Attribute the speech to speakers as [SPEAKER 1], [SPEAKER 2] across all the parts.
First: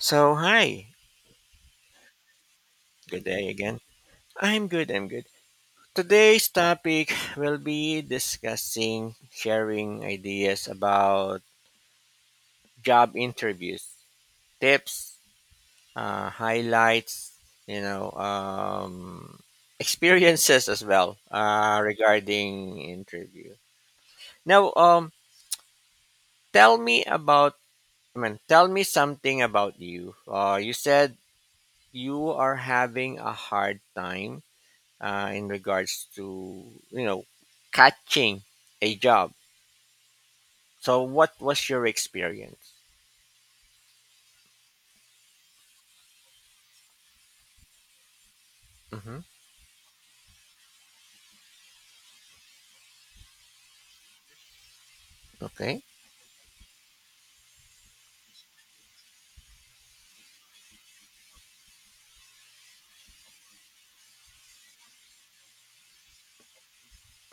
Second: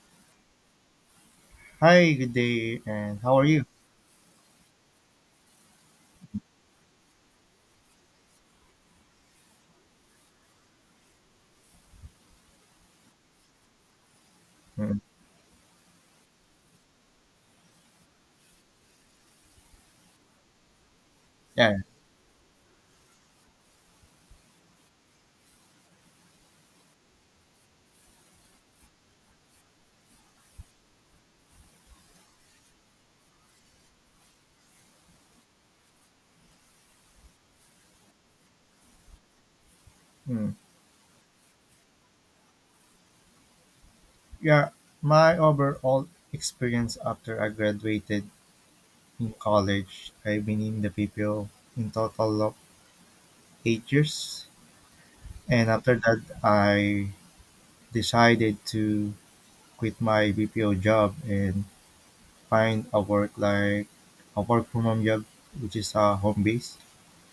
[SPEAKER 1] So, hi.
[SPEAKER 2] Hi, good day, and
[SPEAKER 1] Good
[SPEAKER 2] how are
[SPEAKER 1] day
[SPEAKER 2] you?
[SPEAKER 1] again. I'm good, I'm good. Today's topic will be discussing sharing ideas about job interviews,
[SPEAKER 2] Mm,
[SPEAKER 1] tips, highlights, you know, um, experiences as well
[SPEAKER 2] yeah,
[SPEAKER 1] regarding interview. Now, tell me about, I mean, tell me something about you. You said you are having a hard time in regards to you know catching a job.
[SPEAKER 2] mm,
[SPEAKER 1] So, what was your experience?
[SPEAKER 2] yeah. My overall experience after I graduated
[SPEAKER 1] Hmm.
[SPEAKER 2] in college, I've been in the PPO in total of 8 years, and
[SPEAKER 1] Okay.
[SPEAKER 2] after that, I decided to quit my BPO job and find a work like a work from home job, which is a home base.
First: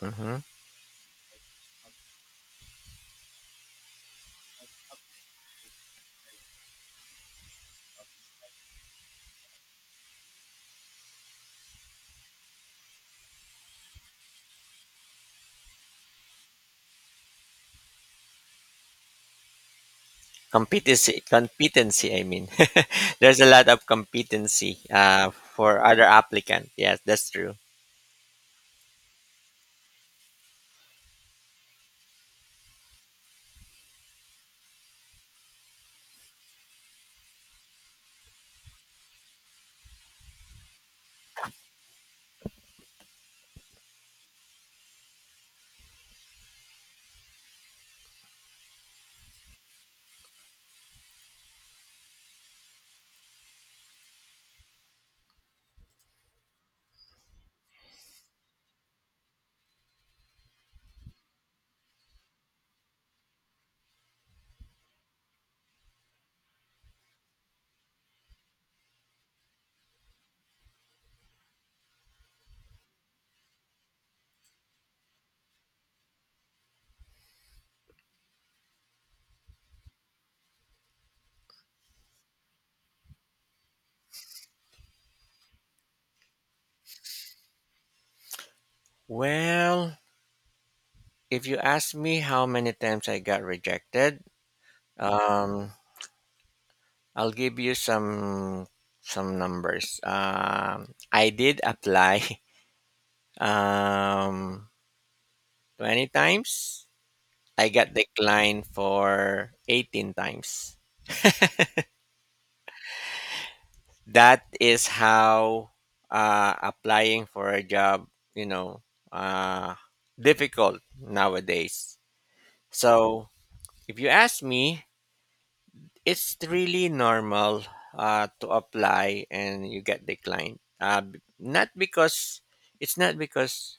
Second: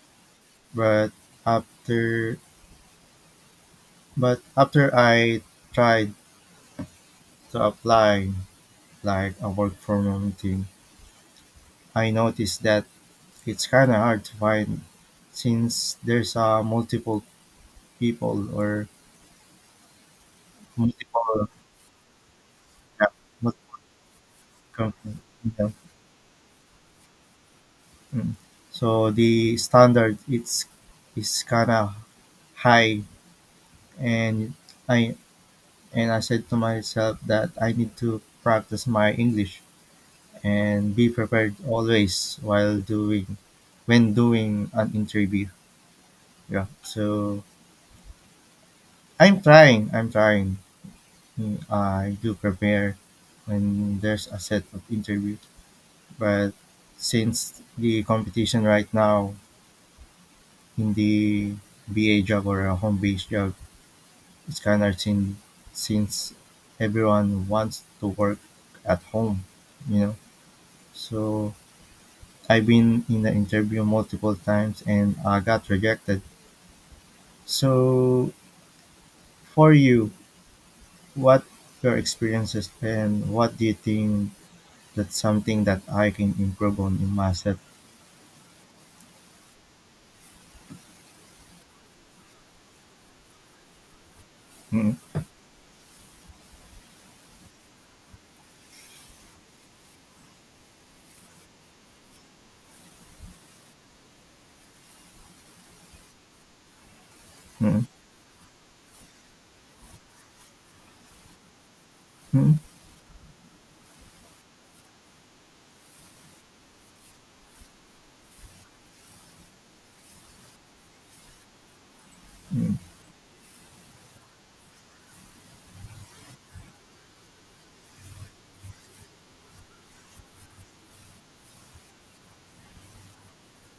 [SPEAKER 1] Hmm.
[SPEAKER 2] But after, but after I tried to apply like a work from home thing I noticed that it's kind of hard to find since there's multiple people or
[SPEAKER 1] Competency,
[SPEAKER 2] multiple,
[SPEAKER 1] competency. I mean,
[SPEAKER 2] yeah,
[SPEAKER 1] there's a lot
[SPEAKER 2] multiple
[SPEAKER 1] of competency
[SPEAKER 2] company, you know.
[SPEAKER 1] for other applicant. Yes, that's true.
[SPEAKER 2] Mm. So the standard it's is kind of high, and I I said to myself that I need to practice my English and be prepared always while doing when doing an interview. Yeah. So I'm trying. Mm, I do prepare when there's a set of interview, but since the competition right now in the BA job or a home based job is kind of thin since everyone wants to work at home, you know. So I've been in the interview multiple times and I got rejected. So for you, what your experiences and what do you think? That's something that I can improve on in myself.
[SPEAKER 1] Well, if you ask me how many times I got rejected,
[SPEAKER 2] Mm,
[SPEAKER 1] um, I'll give you some numbers. I did apply um, 20 times I
[SPEAKER 2] mm,
[SPEAKER 1] got declined for 18 times.
[SPEAKER 2] mm,
[SPEAKER 1] That is how applying for a job, you know, uh, difficult nowadays.
[SPEAKER 2] mm,
[SPEAKER 1] So if you ask me, it's really normal to apply and you get declined. Not because it's not because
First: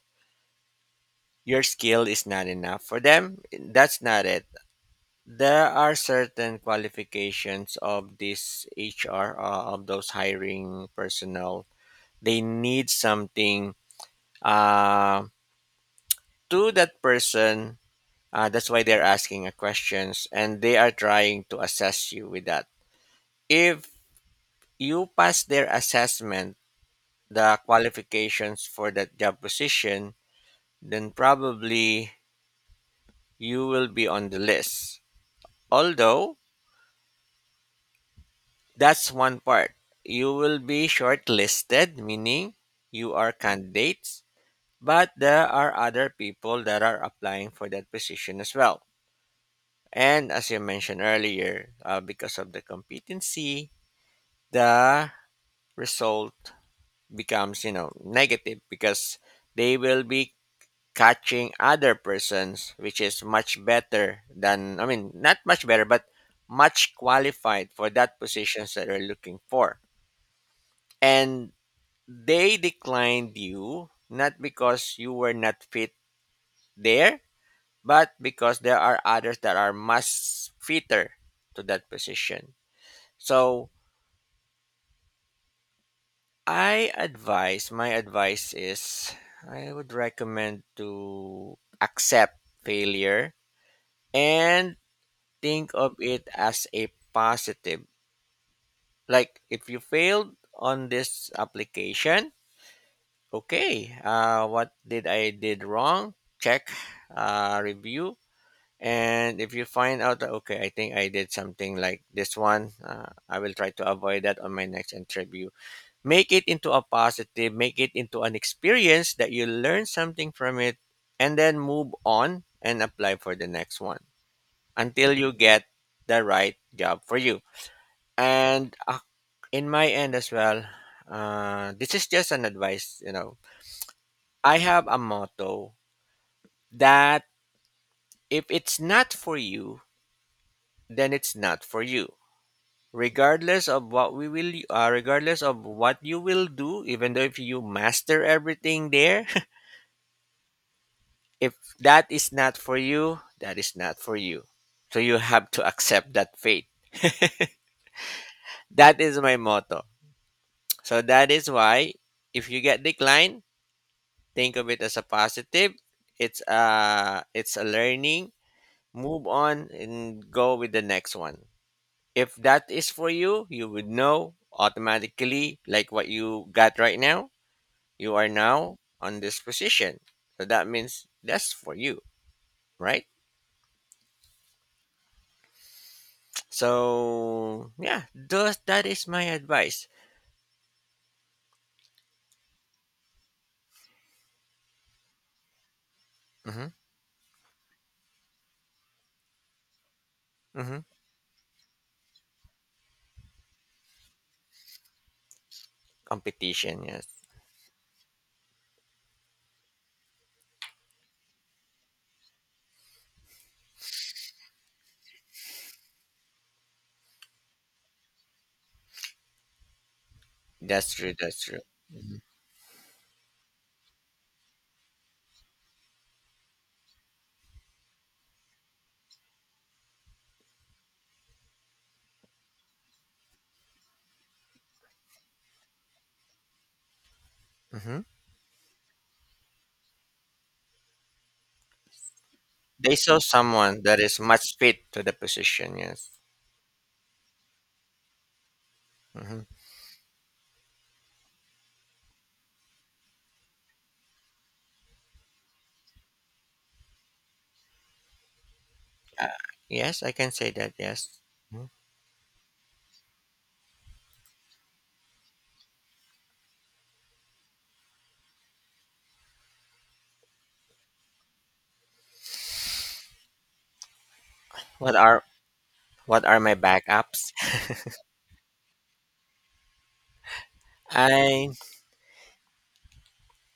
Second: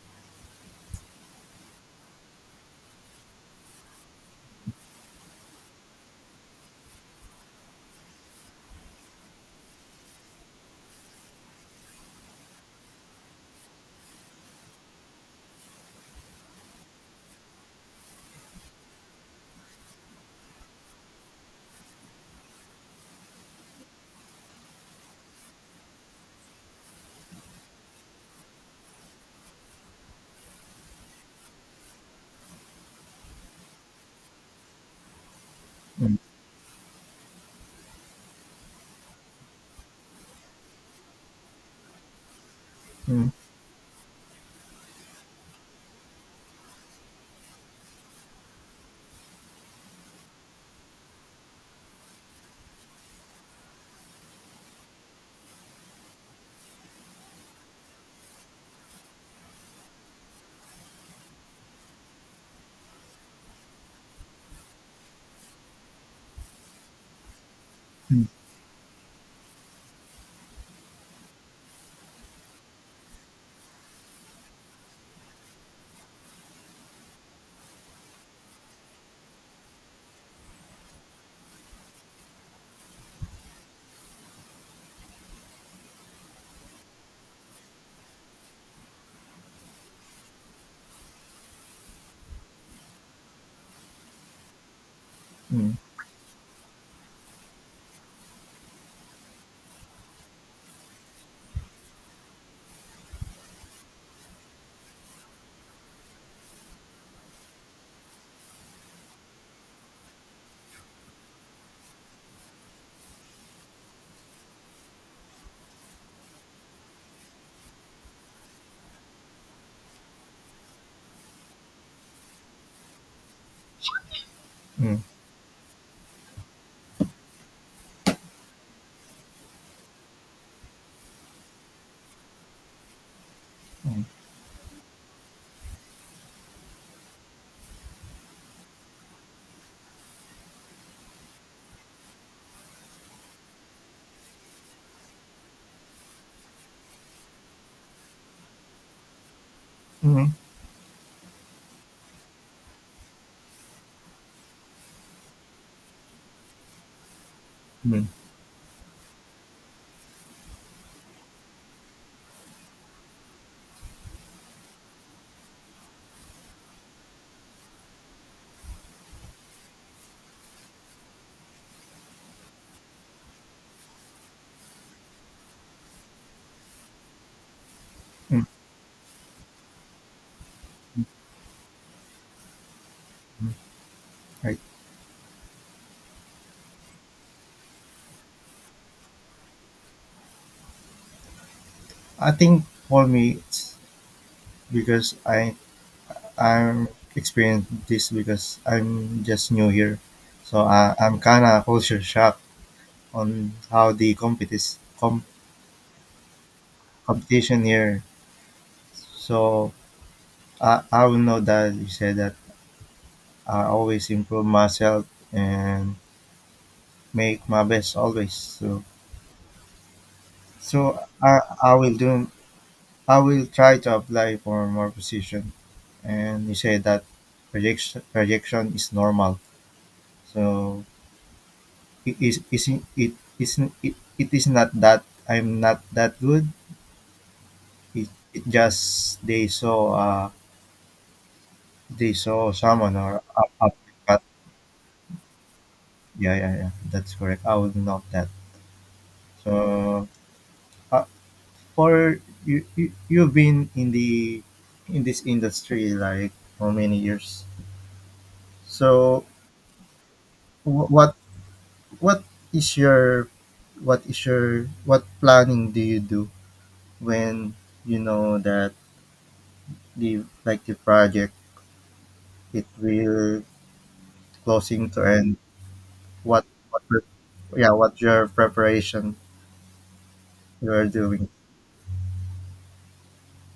[SPEAKER 1] your skill is not enough for them. That's not it. There are certain qualifications of this HR of those hiring personnel. They need something uh, to that person. That's why they're asking a questions, and they are trying to assess you with that. If you pass their assessment, the qualifications for that job position, then probably you will be on the list.
[SPEAKER 2] mm,
[SPEAKER 1] Although that's one part. You will be shortlisted, meaning you
[SPEAKER 2] mm,
[SPEAKER 1] are candidates, but there are other people that are applying for that position as well. And as you mentioned earlier, because of the competency, the result becomes, you know, negative because they will be catching other persons, which is much better than, I mean, not much better, but much qualified for that
[SPEAKER 2] mm, mm,
[SPEAKER 1] positions that they're looking for. And they declined you not because you were not fit there, but because there are others that are much fitter to that position. So I advise, my advice is I would recommend to accept failure and think
[SPEAKER 2] mm,
[SPEAKER 1] of it as a positive. Like if you failed on this application, okay, what did I did wrong? Check, review, and if you find out that, okay, I think I did something like this one, I will try to avoid that on my next interview. Make it into a positive, make it into an experience that you learn something from it, and then move on and apply for the next one
[SPEAKER 2] mm,
[SPEAKER 1] until you get the right job for you. And in my end as well, this is just an advice, you know.
[SPEAKER 2] mm,
[SPEAKER 1] I have a motto that if it's not for you, then it's not for you regardless of what we will regardless of what you will do even though if you master everything there if that is not for you that is not for you, so you have to accept that fate.
[SPEAKER 2] mm,
[SPEAKER 1] That is my motto, so that is why if you get declined, think of it as a positive. It's a learning, move on and go with the next one. If that is for you, you would know automatically, like what you got right now, you are
[SPEAKER 2] mm,
[SPEAKER 1] now on this position. So that means that's for you, right?
[SPEAKER 2] mm. Right.
[SPEAKER 1] So yeah, those that is my advice.
[SPEAKER 2] I think for me, it's because I
[SPEAKER 1] Mm-hmm.
[SPEAKER 2] I'm experienced this because I'm just new here, so
[SPEAKER 1] Mm-hmm.
[SPEAKER 2] I'm kind of culture shock on how the
[SPEAKER 1] Competition, yes,
[SPEAKER 2] competition here. So I will know that you said that I always improve myself and make my best always. So
[SPEAKER 1] that's
[SPEAKER 2] so
[SPEAKER 1] true.
[SPEAKER 2] I
[SPEAKER 1] That's true.
[SPEAKER 2] I will do I will try to apply for more position. And you say that projection is normal. So it is isn't it, it is not that I'm not that good.
[SPEAKER 1] Mm-hmm.
[SPEAKER 2] It, it just they saw
[SPEAKER 1] They
[SPEAKER 2] someone
[SPEAKER 1] saw
[SPEAKER 2] or up
[SPEAKER 1] someone that is
[SPEAKER 2] but
[SPEAKER 1] much fit to the position. Yes.
[SPEAKER 2] yeah, yeah, yeah, that's correct. I will note that.
[SPEAKER 1] Mm-hmm.
[SPEAKER 2] So I, for you, you've been in the in this industry like how many years? So
[SPEAKER 1] Uh, yes, I can say that.
[SPEAKER 2] wh- what
[SPEAKER 1] Yes. Mhm.
[SPEAKER 2] what is your what planning do you do when you know that the like the project it will closing
[SPEAKER 1] What
[SPEAKER 2] to
[SPEAKER 1] are
[SPEAKER 2] end?
[SPEAKER 1] what are
[SPEAKER 2] What
[SPEAKER 1] my
[SPEAKER 2] what pre-
[SPEAKER 1] backups?
[SPEAKER 2] yeah what your preparation you are doing?
[SPEAKER 1] I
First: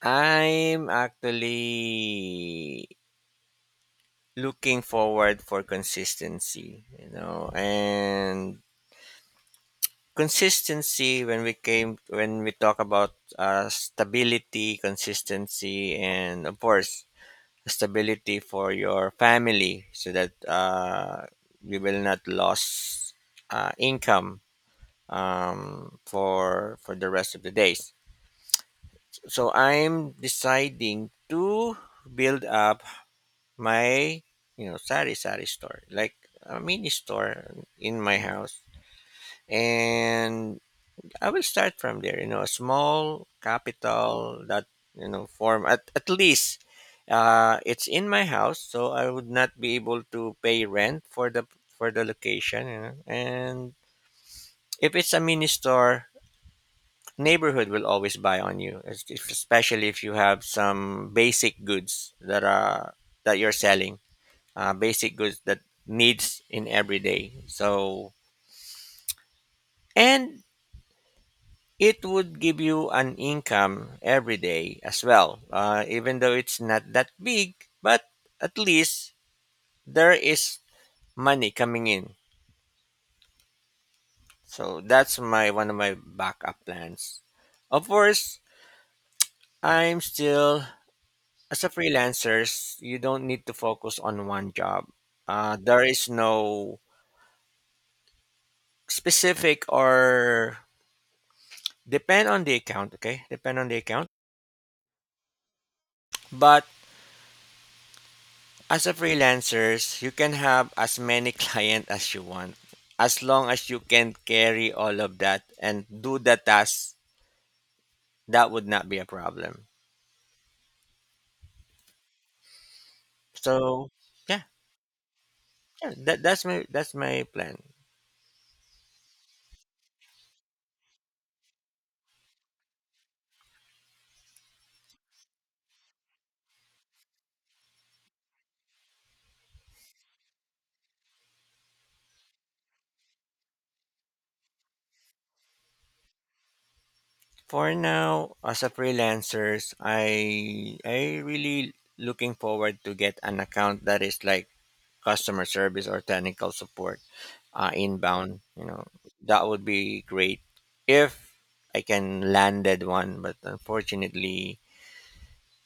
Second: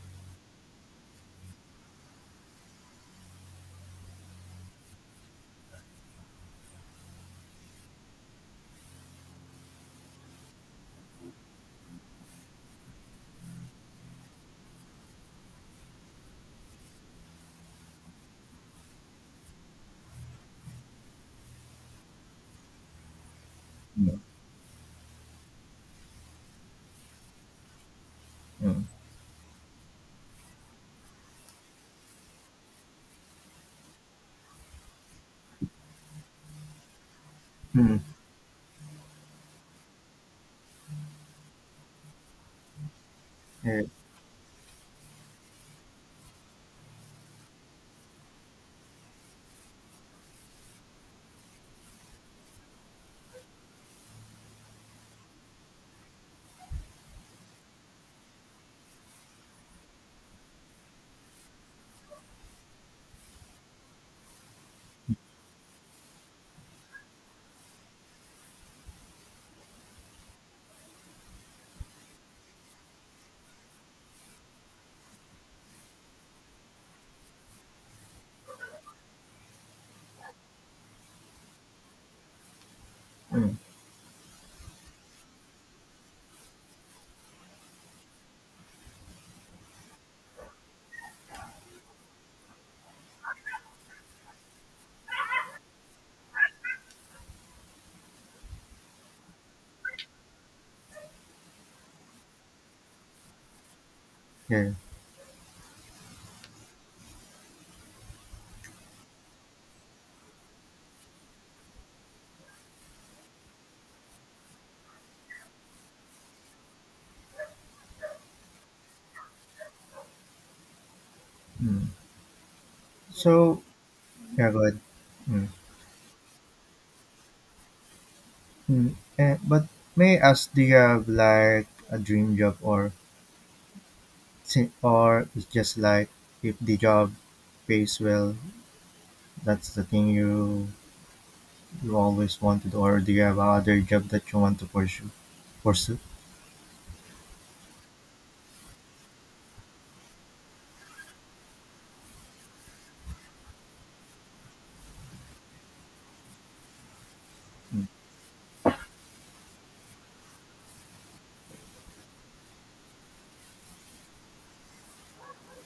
[SPEAKER 1] I'm actually looking forward for consistency you know, and consistency when we came when we talk about stability, consistency, and of course stability for your family so that you will not lose
[SPEAKER 2] Mm,
[SPEAKER 1] income, for the rest of the days.
[SPEAKER 2] mm,
[SPEAKER 1] So I'm deciding to build up my, you know, sari sari store, like a mini store
[SPEAKER 2] mm,
[SPEAKER 1] in my house. And I will start from there, you know, a small
[SPEAKER 2] yeah,
[SPEAKER 1] capital that, you know, form at least it's in my house so I would not be able to pay rent for the location, you know. And if it's a mini store, neighborhood will always buy on you, especially if you have some basic goods that are that you're selling, basic goods that needs in every day. So and it would give you an income every day as well, even though it's not that big. But at least there is money coming in.
[SPEAKER 2] mm,
[SPEAKER 1] So that's my one of my backup plans. Of course I'm still, as a freelancer, you don't need to focus on one job. There is no specific or depend on the account. Okay, depend on the account.
[SPEAKER 2] yeah,
[SPEAKER 1] But as a freelancers, you can have as many clients as you want. As long as you can carry all of that and do the task, that would not be a problem.
[SPEAKER 2] mm. So
[SPEAKER 1] So yeah,
[SPEAKER 2] yeah, go ahead. Mm-hmm.
[SPEAKER 1] yeah that's my plan.
[SPEAKER 2] Hmm, but may I ask, do you have like a dream job or or it's just like if the job pays well, that's the thing you you always wanted, or do you have other job that you want to pursue?
[SPEAKER 1] For now, as a freelancers, I really looking forward to get an account that is like customer service or technical support,
[SPEAKER 2] Mm,
[SPEAKER 1] inbound, you know, that would be great if I can landed one. But unfortunately,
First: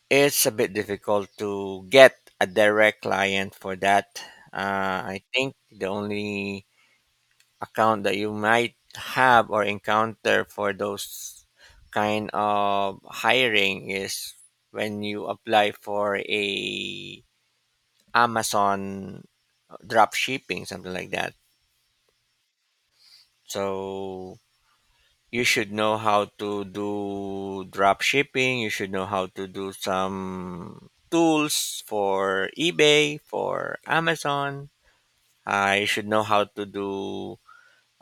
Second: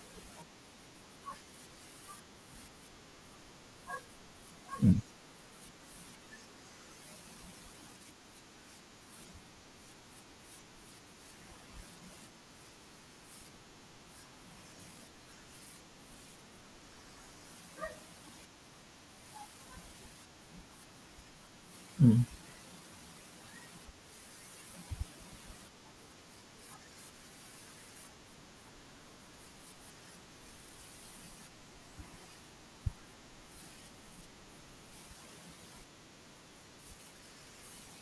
[SPEAKER 1] it's a bit difficult to get a direct client for that.
[SPEAKER 2] mm,
[SPEAKER 1] I think the only account that you might have or encounter for those kind of hiring is when you apply for a amazon drop shipping something like that.
[SPEAKER 2] mm,
[SPEAKER 1] So you should know how to do drop shipping, you should know how to do some tools for ebay for amazon. You should know how to do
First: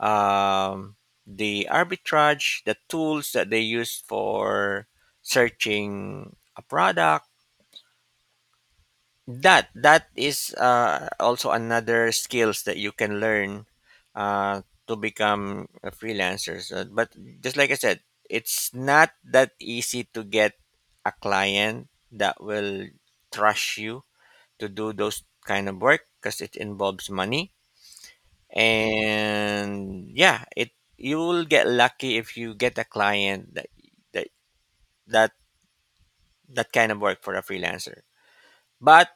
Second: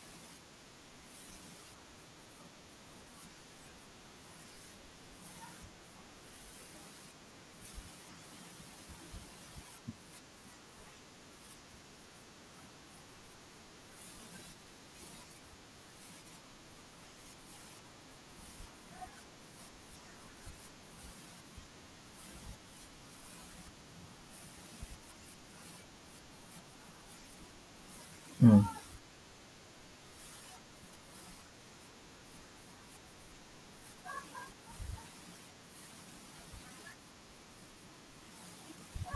[SPEAKER 1] um, the arbitrage, the tools that they use for searching a product. That that is also another skills that you can learn to become a freelancer. So, but just like I said, it's not that easy to get a client that will trust you to do those kind of work because it involves money.
[SPEAKER 2] mm,
[SPEAKER 1] And yeah, it you will get lucky if you get a client that that that, that kind of work for a freelancer. But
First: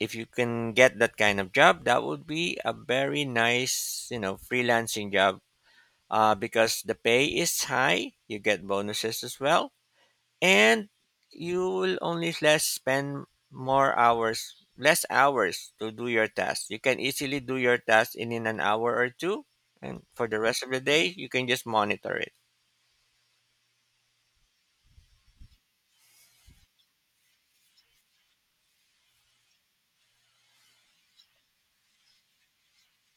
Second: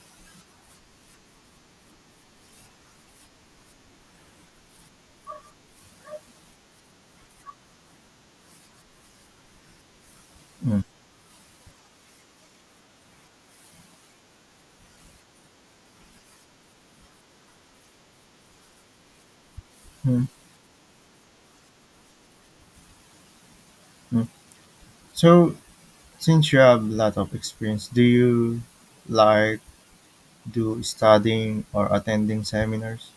[SPEAKER 1] if you can get that kind of job, that would be a very nice, you know, freelancing job, because the pay is high, you get bonuses as well,
[SPEAKER 2] mm,
[SPEAKER 1] and you will only less spend more hours, less hours to do your task. You can easily do your task in an hour or two, and for
[SPEAKER 2] mm,
[SPEAKER 1] the rest of the day, you can just monitor it.
[SPEAKER 2] mm. So since you have a lot of experience, do you like do studying or attending seminars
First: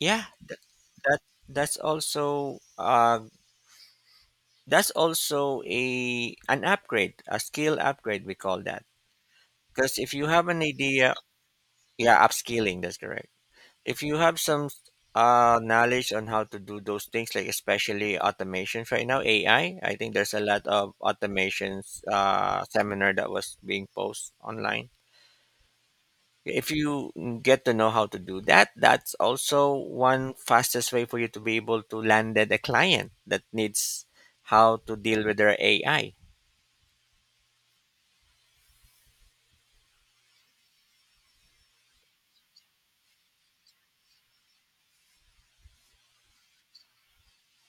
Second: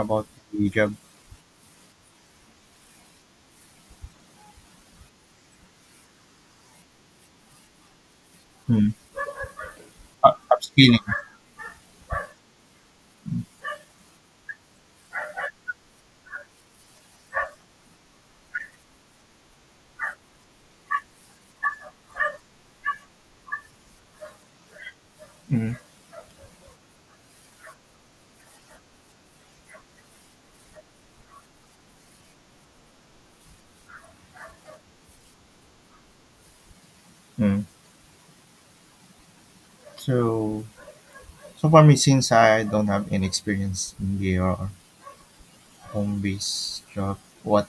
[SPEAKER 1] Yeah, th-
[SPEAKER 2] the job?
[SPEAKER 1] that that's also uh, that's also a an upgrade, a skill upgrade. We call that.
[SPEAKER 2] Mm.
[SPEAKER 1] Because if you
[SPEAKER 2] Up-
[SPEAKER 1] have an
[SPEAKER 2] Upskilling.
[SPEAKER 1] idea, yeah, upskilling, that's correct. If you have some knowledge on how to do those things, like especially automations right now, AI, I think there's a lot of automations seminar that was being posted online.
[SPEAKER 2] Mm.
[SPEAKER 1] If you get to know how to do that, that's also one fastest way for you to be able to land at a client that needs how to deal with their AI.
[SPEAKER 2] Mm. So so for me, since I don't have any experience in your home-based job,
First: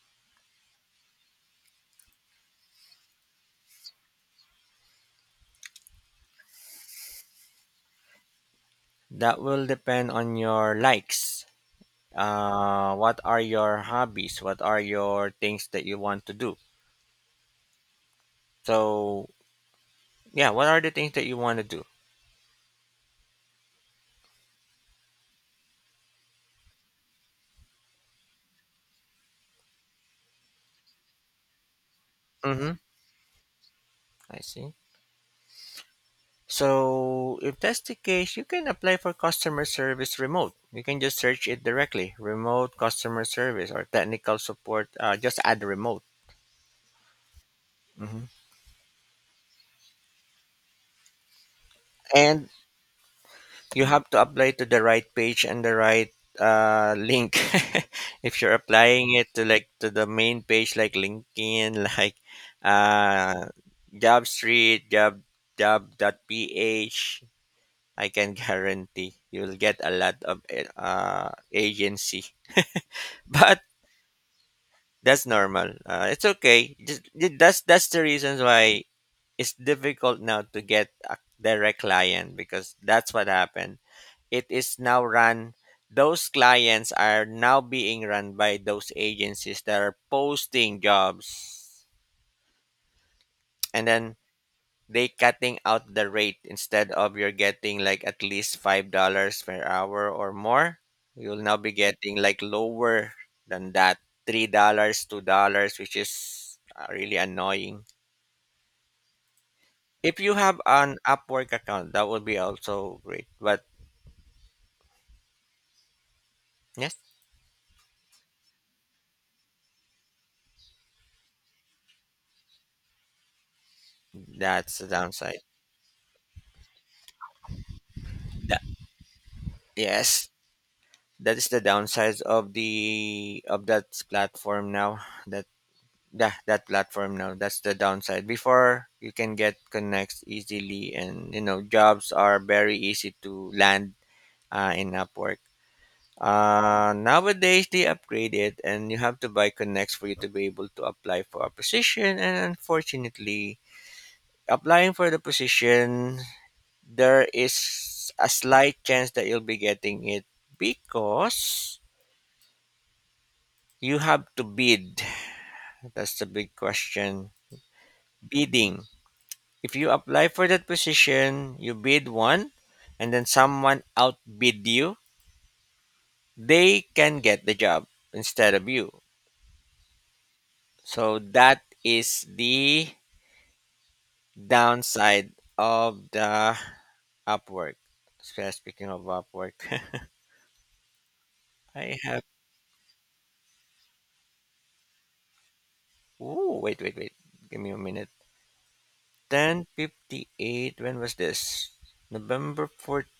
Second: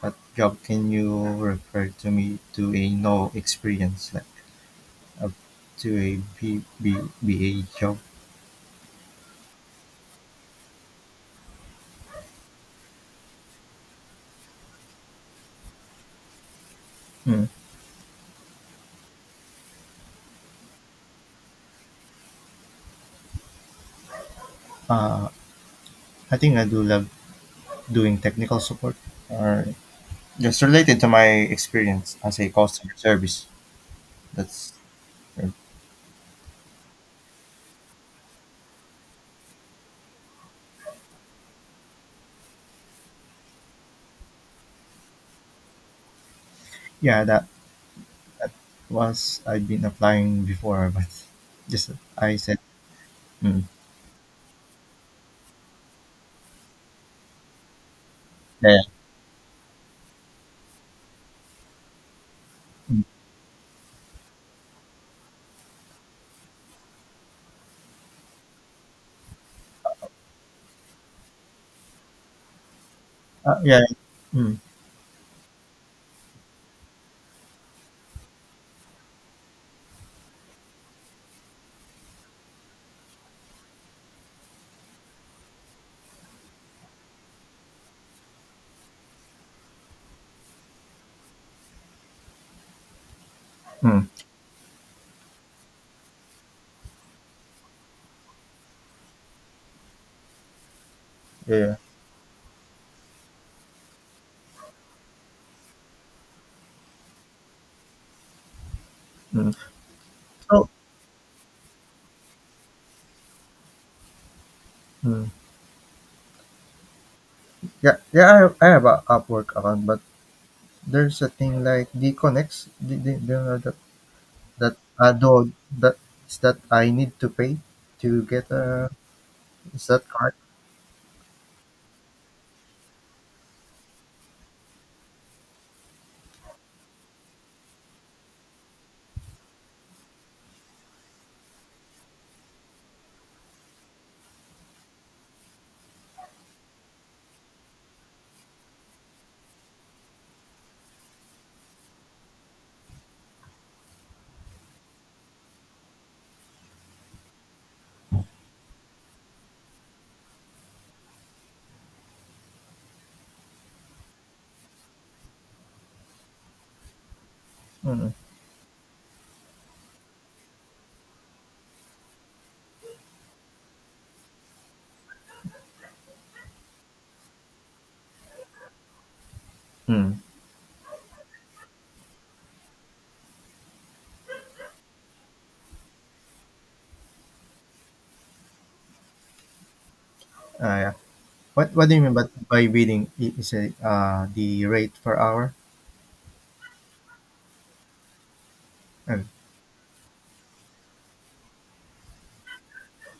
[SPEAKER 2] what job can you refer to me to a no experience like up to a B A job?
[SPEAKER 1] That will depend on your likes. Uh, what are your hobbies? What are your things that you want to do?
[SPEAKER 2] Hmm.
[SPEAKER 1] So, yeah, what are the things that you want to do?
[SPEAKER 2] Uh, I think I do love doing technical support or just related to my experience as a
[SPEAKER 1] Mm-hmm.
[SPEAKER 2] customer service.
[SPEAKER 1] I
[SPEAKER 2] That's
[SPEAKER 1] see. So, if that's the case, you can apply for customer service remote. You can just search it directly remote customer service or technical support. Just add remote.
[SPEAKER 2] yeah, that
[SPEAKER 1] Hmm.
[SPEAKER 2] was I've been applying before, but just I
[SPEAKER 1] And
[SPEAKER 2] said mm,
[SPEAKER 1] you have to apply to the right page and the right link if you're
[SPEAKER 2] yeah, yeah.
[SPEAKER 1] applying it to like to the main page like linkedin like
[SPEAKER 2] mm,
[SPEAKER 1] uh job job job.ph, I can guarantee you'll get a lot of agency. But
[SPEAKER 2] yeah. Mm,
[SPEAKER 1] that's normal, it's okay. Just, that's the reasons why it's difficult now to get a direct client because that's what happened. It is now run, those clients are now being run by those agencies that are posting jobs. And
[SPEAKER 2] mm.
[SPEAKER 1] then they cutting out the rate instead of you're getting like at least $5 per hour or more. You'll now
[SPEAKER 2] Yeah.
[SPEAKER 1] be
[SPEAKER 2] yeah.
[SPEAKER 1] getting like lower than that. $3, $2, which is really annoying.
[SPEAKER 2] Mm.
[SPEAKER 1] If you have
[SPEAKER 2] So
[SPEAKER 1] an Upwork account, that would be also great. But
[SPEAKER 2] mm.
[SPEAKER 1] yes,
[SPEAKER 2] Yeah, yeah, I have a Upwork account, but there's a thing like Dconex. Do you know that that
[SPEAKER 1] that's the downside.
[SPEAKER 2] do that is that I need to pay to get
[SPEAKER 1] That,
[SPEAKER 2] a is that
[SPEAKER 1] yes,
[SPEAKER 2] card?
[SPEAKER 1] that is the downside of the of that platform now that platform now that's the downside. Before you can get connects easily and you know jobs are very easy to land in upwork. Nowadays they upgrade it and you have to buy connects for you to be able to apply for a position. And unfortunately, applying for the position there is a slight chance that you'll be getting it because you have to bid. That's the big question.
[SPEAKER 2] Mm.
[SPEAKER 1] Bidding. If you apply for that position, you bid one, and then someone outbid you, they can get the job instead of you.
[SPEAKER 2] Mm.
[SPEAKER 1] So that is the downside of the Upwork. Speaking of Upwork,
[SPEAKER 2] Ah, yeah. What do
[SPEAKER 1] I
[SPEAKER 2] you mean
[SPEAKER 1] have.
[SPEAKER 2] by bidding? I- Is it the rate per hour?
[SPEAKER 1] Ooh, wait, wait, wait. Give me a minute.
[SPEAKER 2] Oh,
[SPEAKER 1] 10:58. When was this? November 14th.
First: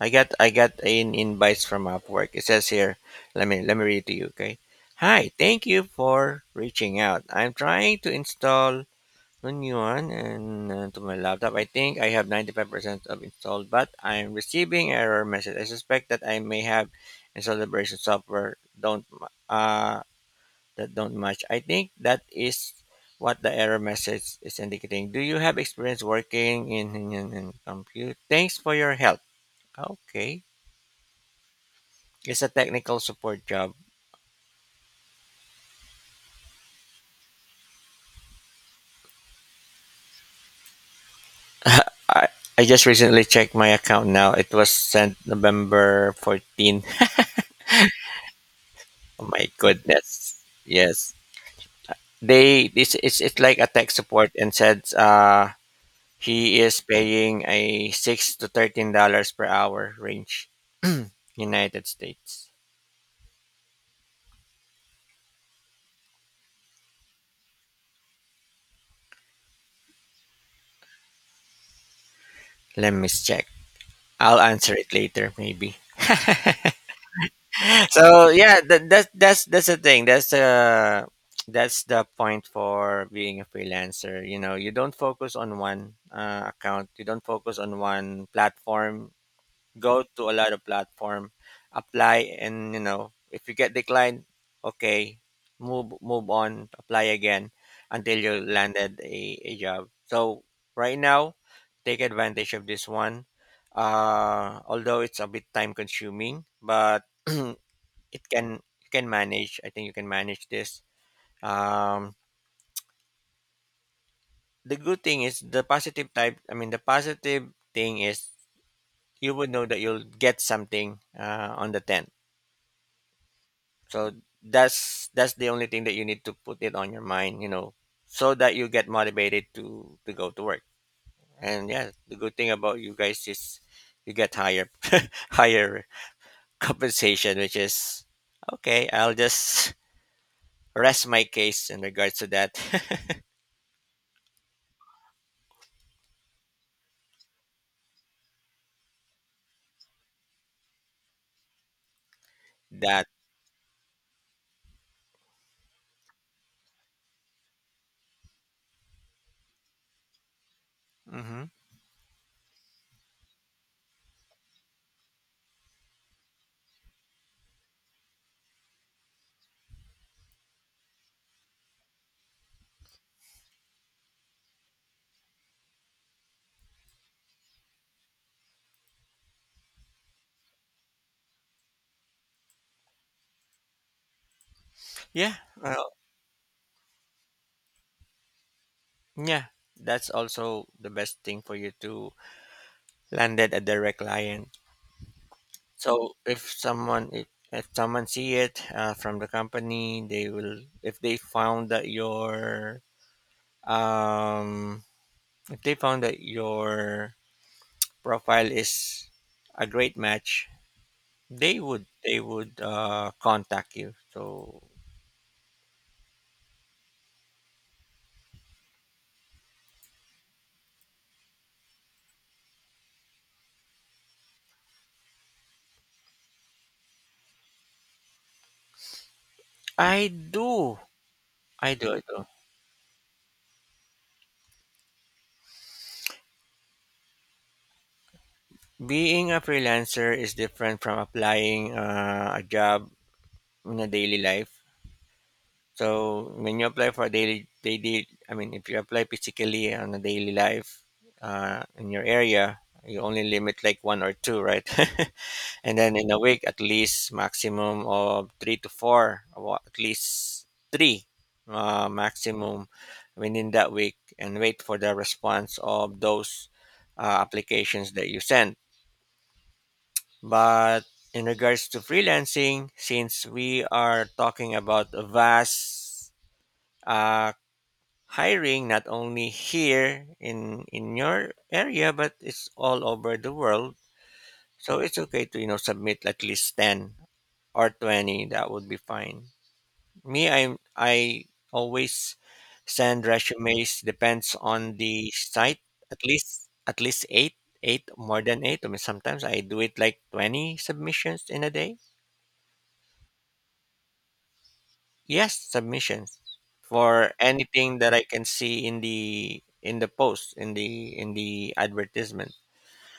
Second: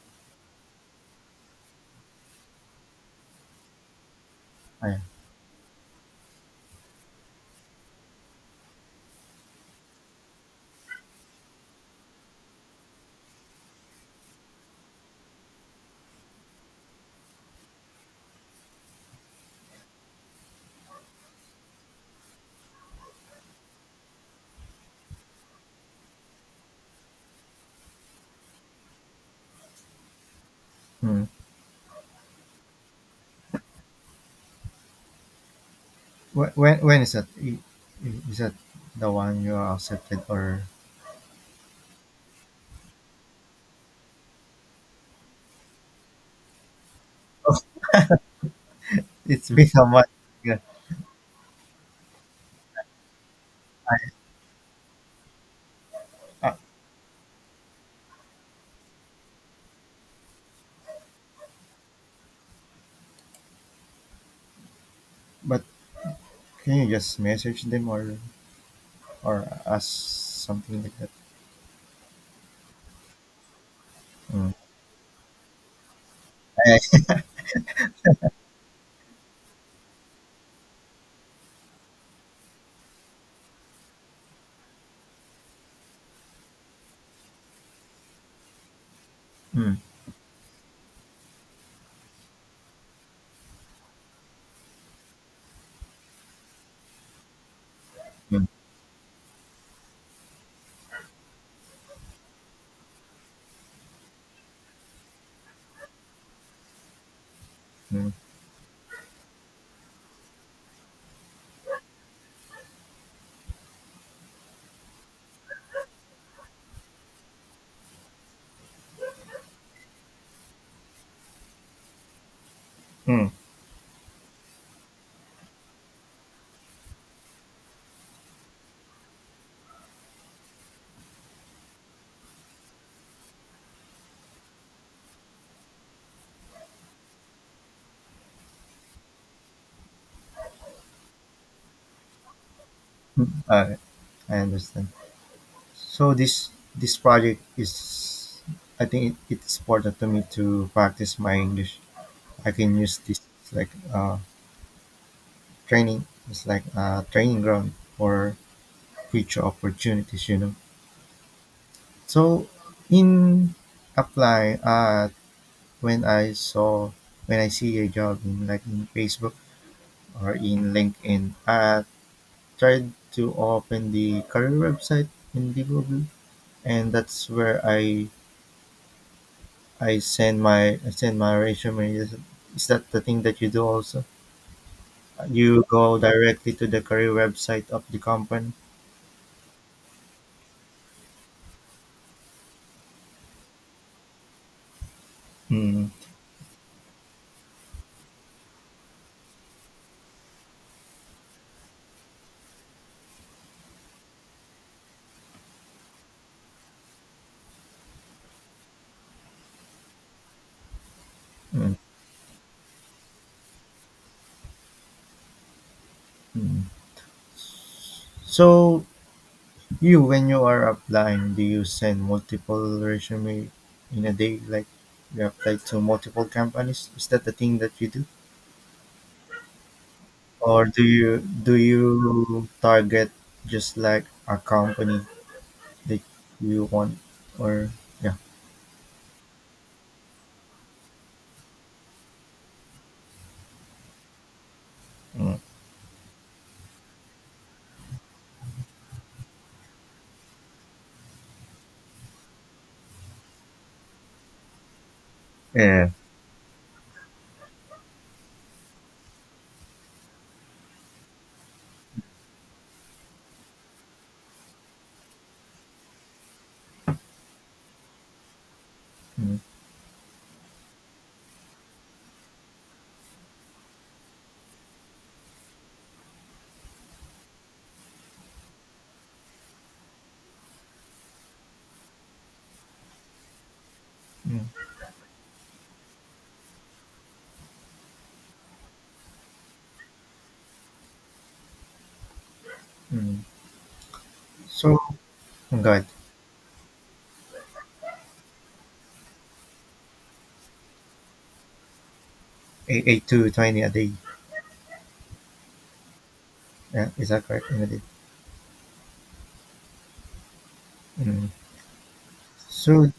[SPEAKER 1] I got an invite from Upwork. It says here, let me read it to you, okay?
[SPEAKER 2] ah, yeah.
[SPEAKER 1] Hi, thank you for reaching out. I'm trying to install a new one and to my laptop. I think I have 95% of installed, but I'm receiving error message. I suspect that I may have installed version software don't ma- that don't match. I think that is what the error message is indicating. Do you have experience working in compute? Thanks for your help. Okay.
[SPEAKER 2] Mm.
[SPEAKER 1] It's a technical support job.
[SPEAKER 2] When, when is that? Is that the one you are accepted or
[SPEAKER 1] I, I just recently checked my account now. It was sent November 14th. Oh my
[SPEAKER 2] it's been a month?
[SPEAKER 1] goodness.
[SPEAKER 2] Yeah.
[SPEAKER 1] Yes. They this it's like a tech support and said
[SPEAKER 2] Uh,
[SPEAKER 1] he is paying a $6 to $13 per hour range. United States.
[SPEAKER 2] but can you just message them or? Or us something like that.
[SPEAKER 1] Let me check. I'll
[SPEAKER 2] Mm.
[SPEAKER 1] answer it later maybe.
[SPEAKER 2] I,
[SPEAKER 1] So yeah, that's the thing. That's the point for being a freelancer. You know, you don't focus on one account. You don't focus on one platform.
[SPEAKER 2] mm,
[SPEAKER 1] Go to a lot of platform, apply, and you know, if you get declined, okay, move on, apply again until you
[SPEAKER 2] mm,
[SPEAKER 1] landed a job. So right now, take advantage of this one. Although it's a bit time consuming, but
[SPEAKER 2] mm,
[SPEAKER 1] it can you can manage. I think you can manage this, um the good thing is the positive type. I mean the positive thing is you would know that you'll get something on the 10th.
[SPEAKER 2] mm,
[SPEAKER 1] So that's the only thing that you need to put it on your mind, you know, so that you get motivated to go to work. And yeah, the good thing about you guys is you get higher higher compensation, which is okay. I'll just rest my case in regards to that.
[SPEAKER 2] mm. I understand. So this project is, I think it's important to me to practice my English. I can use
[SPEAKER 1] That
[SPEAKER 2] this like training. It's like a training ground for future opportunities, you know.
[SPEAKER 1] mhm.
[SPEAKER 2] So in apply, when I saw when I see a job in like in Facebook or in LinkedIn, tried to open the career website in Liverpool, and that's where I send my resume. Is that the thing that you do also?
[SPEAKER 1] Yeah,
[SPEAKER 2] You
[SPEAKER 1] well,
[SPEAKER 2] go directly to the career website of the company.
[SPEAKER 1] yeah, that's also the best thing for you to landed a direct client.
[SPEAKER 2] Mm,
[SPEAKER 1] So if someone see it from the company, they will, if they found that your um if they found that your profile is a great match,
[SPEAKER 2] mm,
[SPEAKER 1] they would contact you. So
[SPEAKER 2] mm. So you, when you are applying, do you send multiple resume in a day? Like you apply to multiple companies? Is that the thing that you do?
[SPEAKER 1] I
[SPEAKER 2] Or
[SPEAKER 1] do,
[SPEAKER 2] do you do
[SPEAKER 1] I do.
[SPEAKER 2] you target just like a company like you want or yeah.
[SPEAKER 1] Being a freelancer is different from applying a job in a daily life.
[SPEAKER 2] Mm.
[SPEAKER 1] So when you apply for a daily, I mean, if you apply physically on a daily life in your area, you only limit like one or two, right? And
[SPEAKER 2] Yeah.
[SPEAKER 1] then in a week, at least maximum of three to four, or at least three maximum within that week, and wait for the response of those applications that you send.
[SPEAKER 2] mm,
[SPEAKER 1] But in regards to freelancing, since we are talking about a vast uh, hiring, not only here in your area, but it's all over the world.
[SPEAKER 2] mm,
[SPEAKER 1] So it's okay to, you know, submit at least 10 or 20. That would be fine. Me, I always send
[SPEAKER 2] mm.
[SPEAKER 1] resumes. Depends on
[SPEAKER 2] so
[SPEAKER 1] the
[SPEAKER 2] oh
[SPEAKER 1] site.
[SPEAKER 2] god
[SPEAKER 1] At least eight, more than eight. I mean, sometimes I do it like 20 submissions in a day.
[SPEAKER 2] Eight, eight to 20 a day.
[SPEAKER 1] Yes, submissions
[SPEAKER 2] Yeah, is
[SPEAKER 1] for
[SPEAKER 2] that correct in a
[SPEAKER 1] anything
[SPEAKER 2] day?
[SPEAKER 1] that I can see in the post in the in
[SPEAKER 2] mm.
[SPEAKER 1] the advertisement.
[SPEAKER 2] so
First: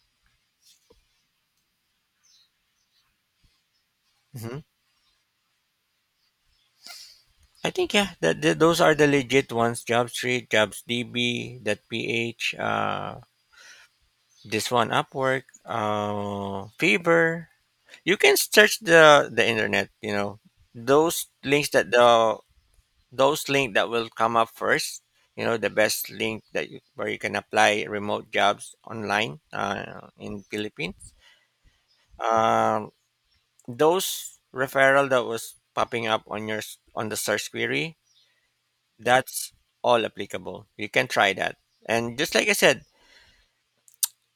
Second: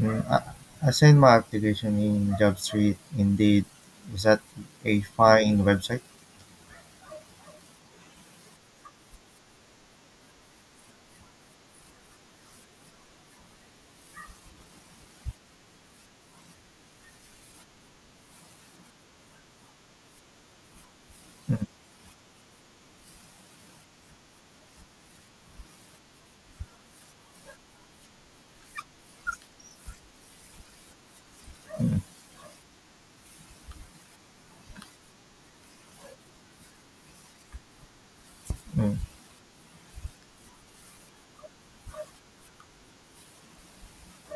[SPEAKER 2] mm, I sent my application in JobStreet indeed is that
[SPEAKER 1] hmm
[SPEAKER 2] a fine website?
[SPEAKER 1] I think, yeah, those are the legit ones: JobStreet, JobsDB, that PH, this one Upwork, Fever. You can search the internet. You know those links that the those link that will come up first. You know the best link that where you can apply remote jobs online in Philippines.
[SPEAKER 2] mm,
[SPEAKER 1] um, those referral that was popping up on on the search query,
[SPEAKER 2] mm,
[SPEAKER 1] that's all applicable. You can try that. And just like I said,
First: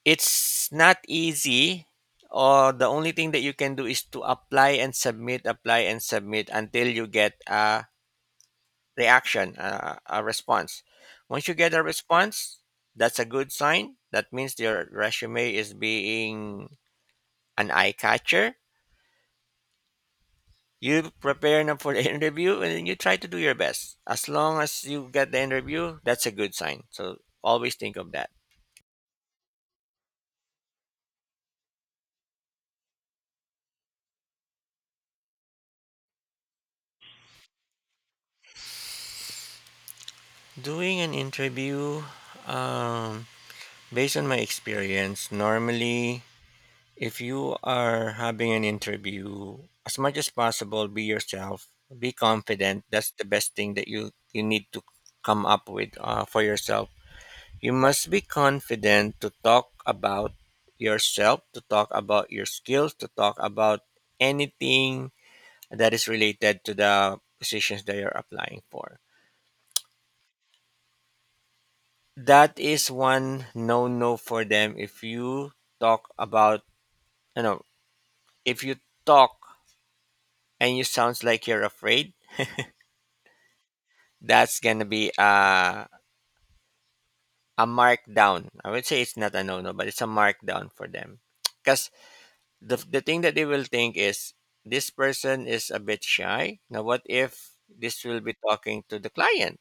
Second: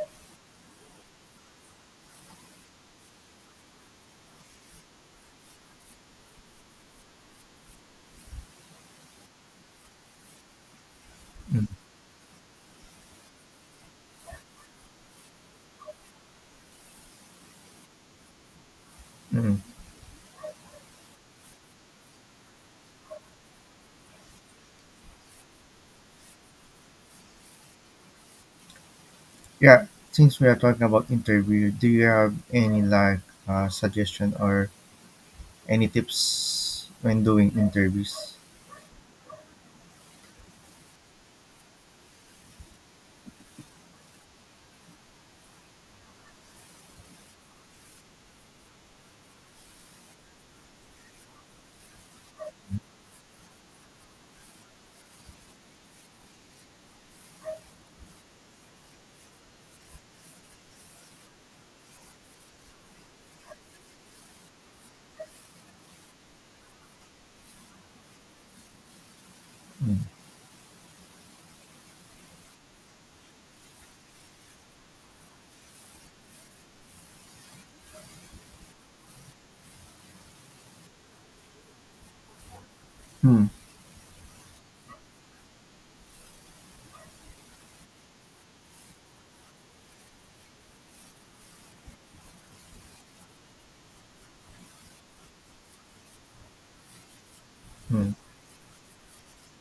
[SPEAKER 1] it's not easy. Or the only thing that you can do is to apply and submit, apply and submit until you get a reaction, a response. Once you
[SPEAKER 2] mm,
[SPEAKER 1] get a response, that's a good sign. That means your resume is being an eye catcher.
[SPEAKER 2] mm.
[SPEAKER 1] You prepare them for the interview and then you try to do your best. As long as you get the interview, that's a good sign. So always think of that.
[SPEAKER 2] Yeah, since we are talking about interview do you have any like suggestion or any tips when doing interviews?
[SPEAKER 1] Doing an interview, um, based on my experience, normally if you are having an interview, as much as possible, be yourself, be confident. That's the best thing that you need to come up with for yourself. You must be confident to talk about yourself, to talk about your skills, to talk about anything that is related to the positions that you're applying for.
[SPEAKER 2] mm,
[SPEAKER 1] That is one no no for them. If you talk about, you know, if you talk and you sounds like you're afraid,
[SPEAKER 2] mm,
[SPEAKER 1] that's going to be a markdown. I would say it's not a no no, but it's a markdown for them. Because the thing that they will think is, this person is a bit shy. Now what if this
[SPEAKER 2] mm.
[SPEAKER 1] will be talking to the client?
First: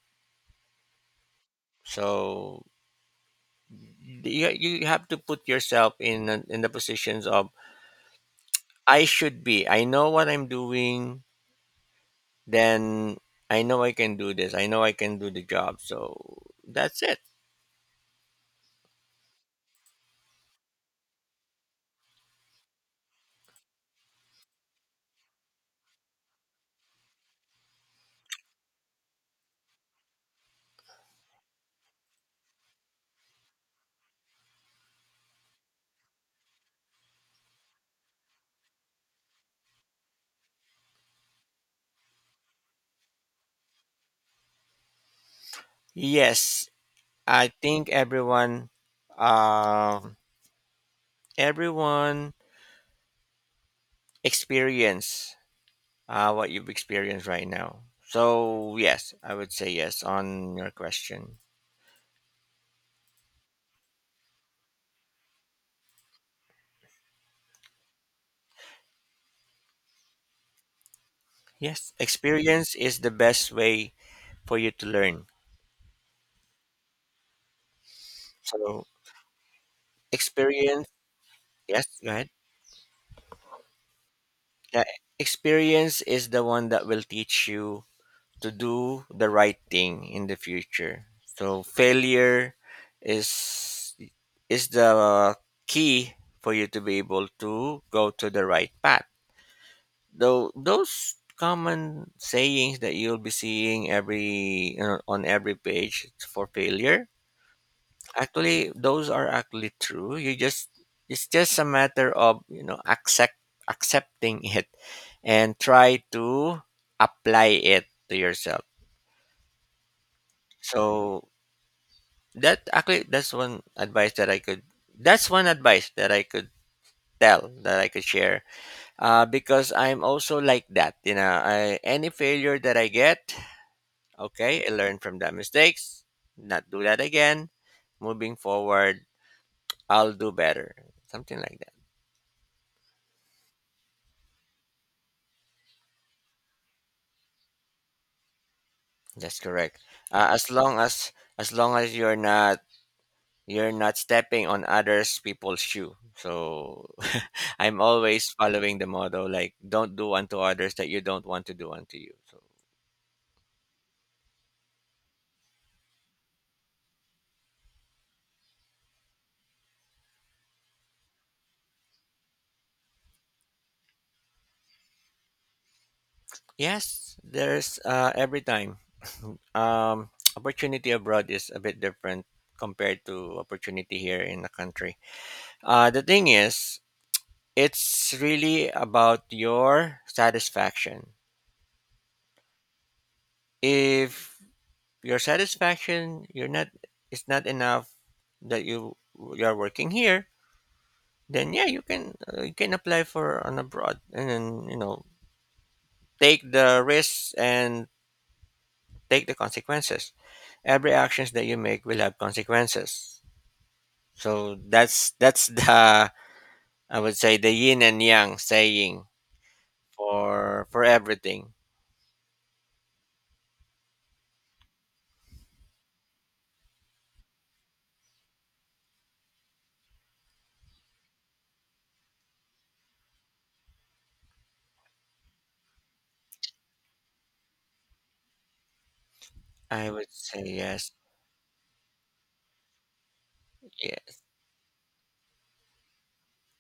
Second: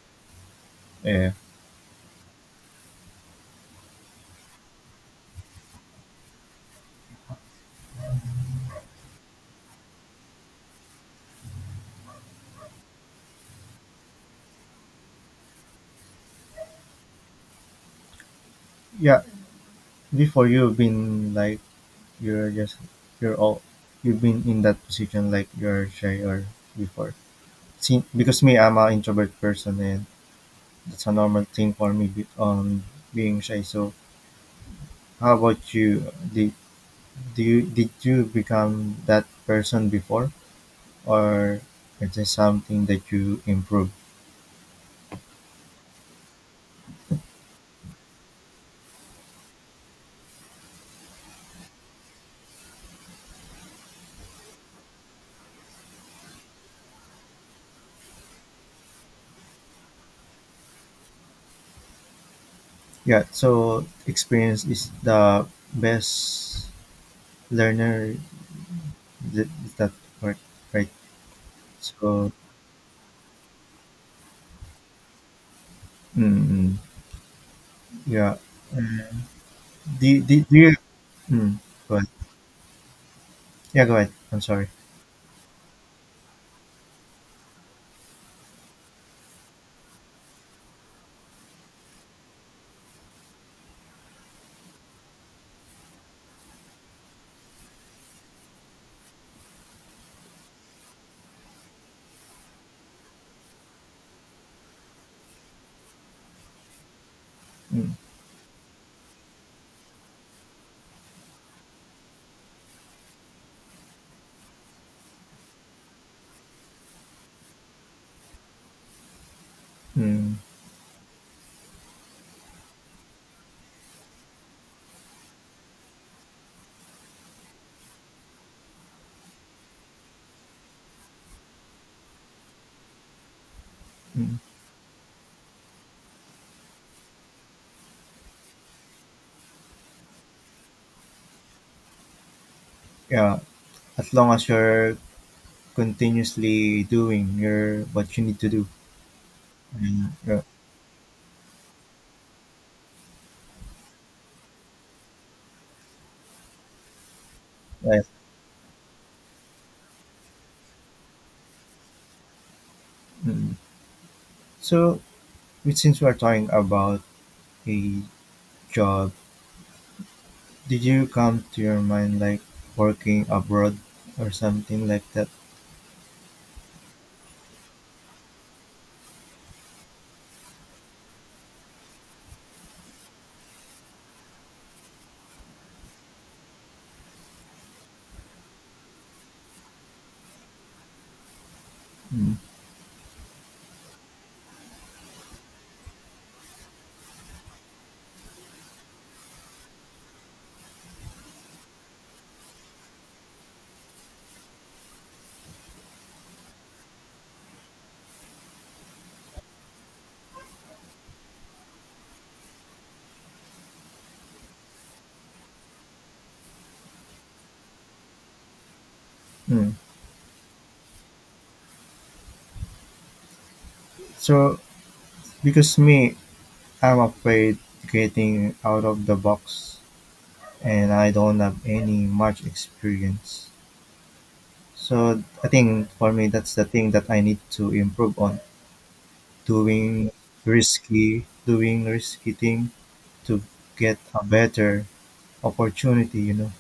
[SPEAKER 2] yeah
[SPEAKER 1] So you have to put yourself in the positions of, I should be, I know what I'm doing. Then I know I can do this, I know I can do the job. So that's it.
[SPEAKER 2] yeah before you've been like you're just you're all you've been in that position like you're shy or before. See, because me I'm an introvert person and that's a normal thing for me being shy, so how about you? Did do you did you become that person before or is it something that you improve?
[SPEAKER 1] Yes, I think everyone, um everyone experience what you've experienced right now. So, yes, I would say yes on your question.
[SPEAKER 2] Yeah, so experience is the best learner. Is that right right?
[SPEAKER 1] Yes,
[SPEAKER 2] So
[SPEAKER 1] experience is the best way for you to learn.
[SPEAKER 2] mm, mm. Yeah.
[SPEAKER 1] So,
[SPEAKER 2] Mm. Do do you
[SPEAKER 1] experience,
[SPEAKER 2] mm,
[SPEAKER 1] yes,
[SPEAKER 2] go ahead.
[SPEAKER 1] go ahead.
[SPEAKER 2] Yeah, go ahead. I'm sorry.
[SPEAKER 1] Yeah, experience is the one that will teach you to do the right thing in the future. So, failure is is the key for you to be able to go to the right path. Though those common sayings that you'll be seeing every, you know, on every page for failure,
[SPEAKER 2] Mm,
[SPEAKER 1] actually those are actually true. You just, it's just a matter of, you know, accepting it and try to apply it to yourself.
[SPEAKER 2] mm,
[SPEAKER 1] So that actually, that's one advice that I could tell, that I could share. Because I'm also like that, you know. Any failure that I get,
[SPEAKER 2] mm.
[SPEAKER 1] okay, I learned from that mistakes. Not do that again. Moving forward, I'll do better. Something like that.
[SPEAKER 2] Yeah, as long as you're continuously doing your what you need to do.
[SPEAKER 1] That's correct.
[SPEAKER 2] Mm, yeah,
[SPEAKER 1] As long as you're not, you're not stepping on others people's shoe. So I'm
[SPEAKER 2] right.
[SPEAKER 1] always following the motto like, don't do unto others that you don't want to do unto you. So
[SPEAKER 2] Mm. So, which since we're talking about a job, did you come to your mind like working abroad or something like that?
[SPEAKER 1] yes, there's every time opportunity abroad is a bit different compared to opportunity here in the country. The thing is, it's really about your satisfaction.
[SPEAKER 2] Mm.
[SPEAKER 1] If your satisfaction you're not it's not enough that you're working here, then yeah, you can apply for an abroad, and then, you know, take the risks and take the consequences. Every actions that you make will have consequences. So that's the I would say the yin and yang saying
[SPEAKER 2] Mm.
[SPEAKER 1] for everything.
[SPEAKER 2] So, because me, I'm afraid getting out of the box and I don't have any much experience. So I think for me that's the thing that I need to improve on.
[SPEAKER 1] I
[SPEAKER 2] Doing
[SPEAKER 1] would say yes.
[SPEAKER 2] risky thing to get a better opportunity, you know.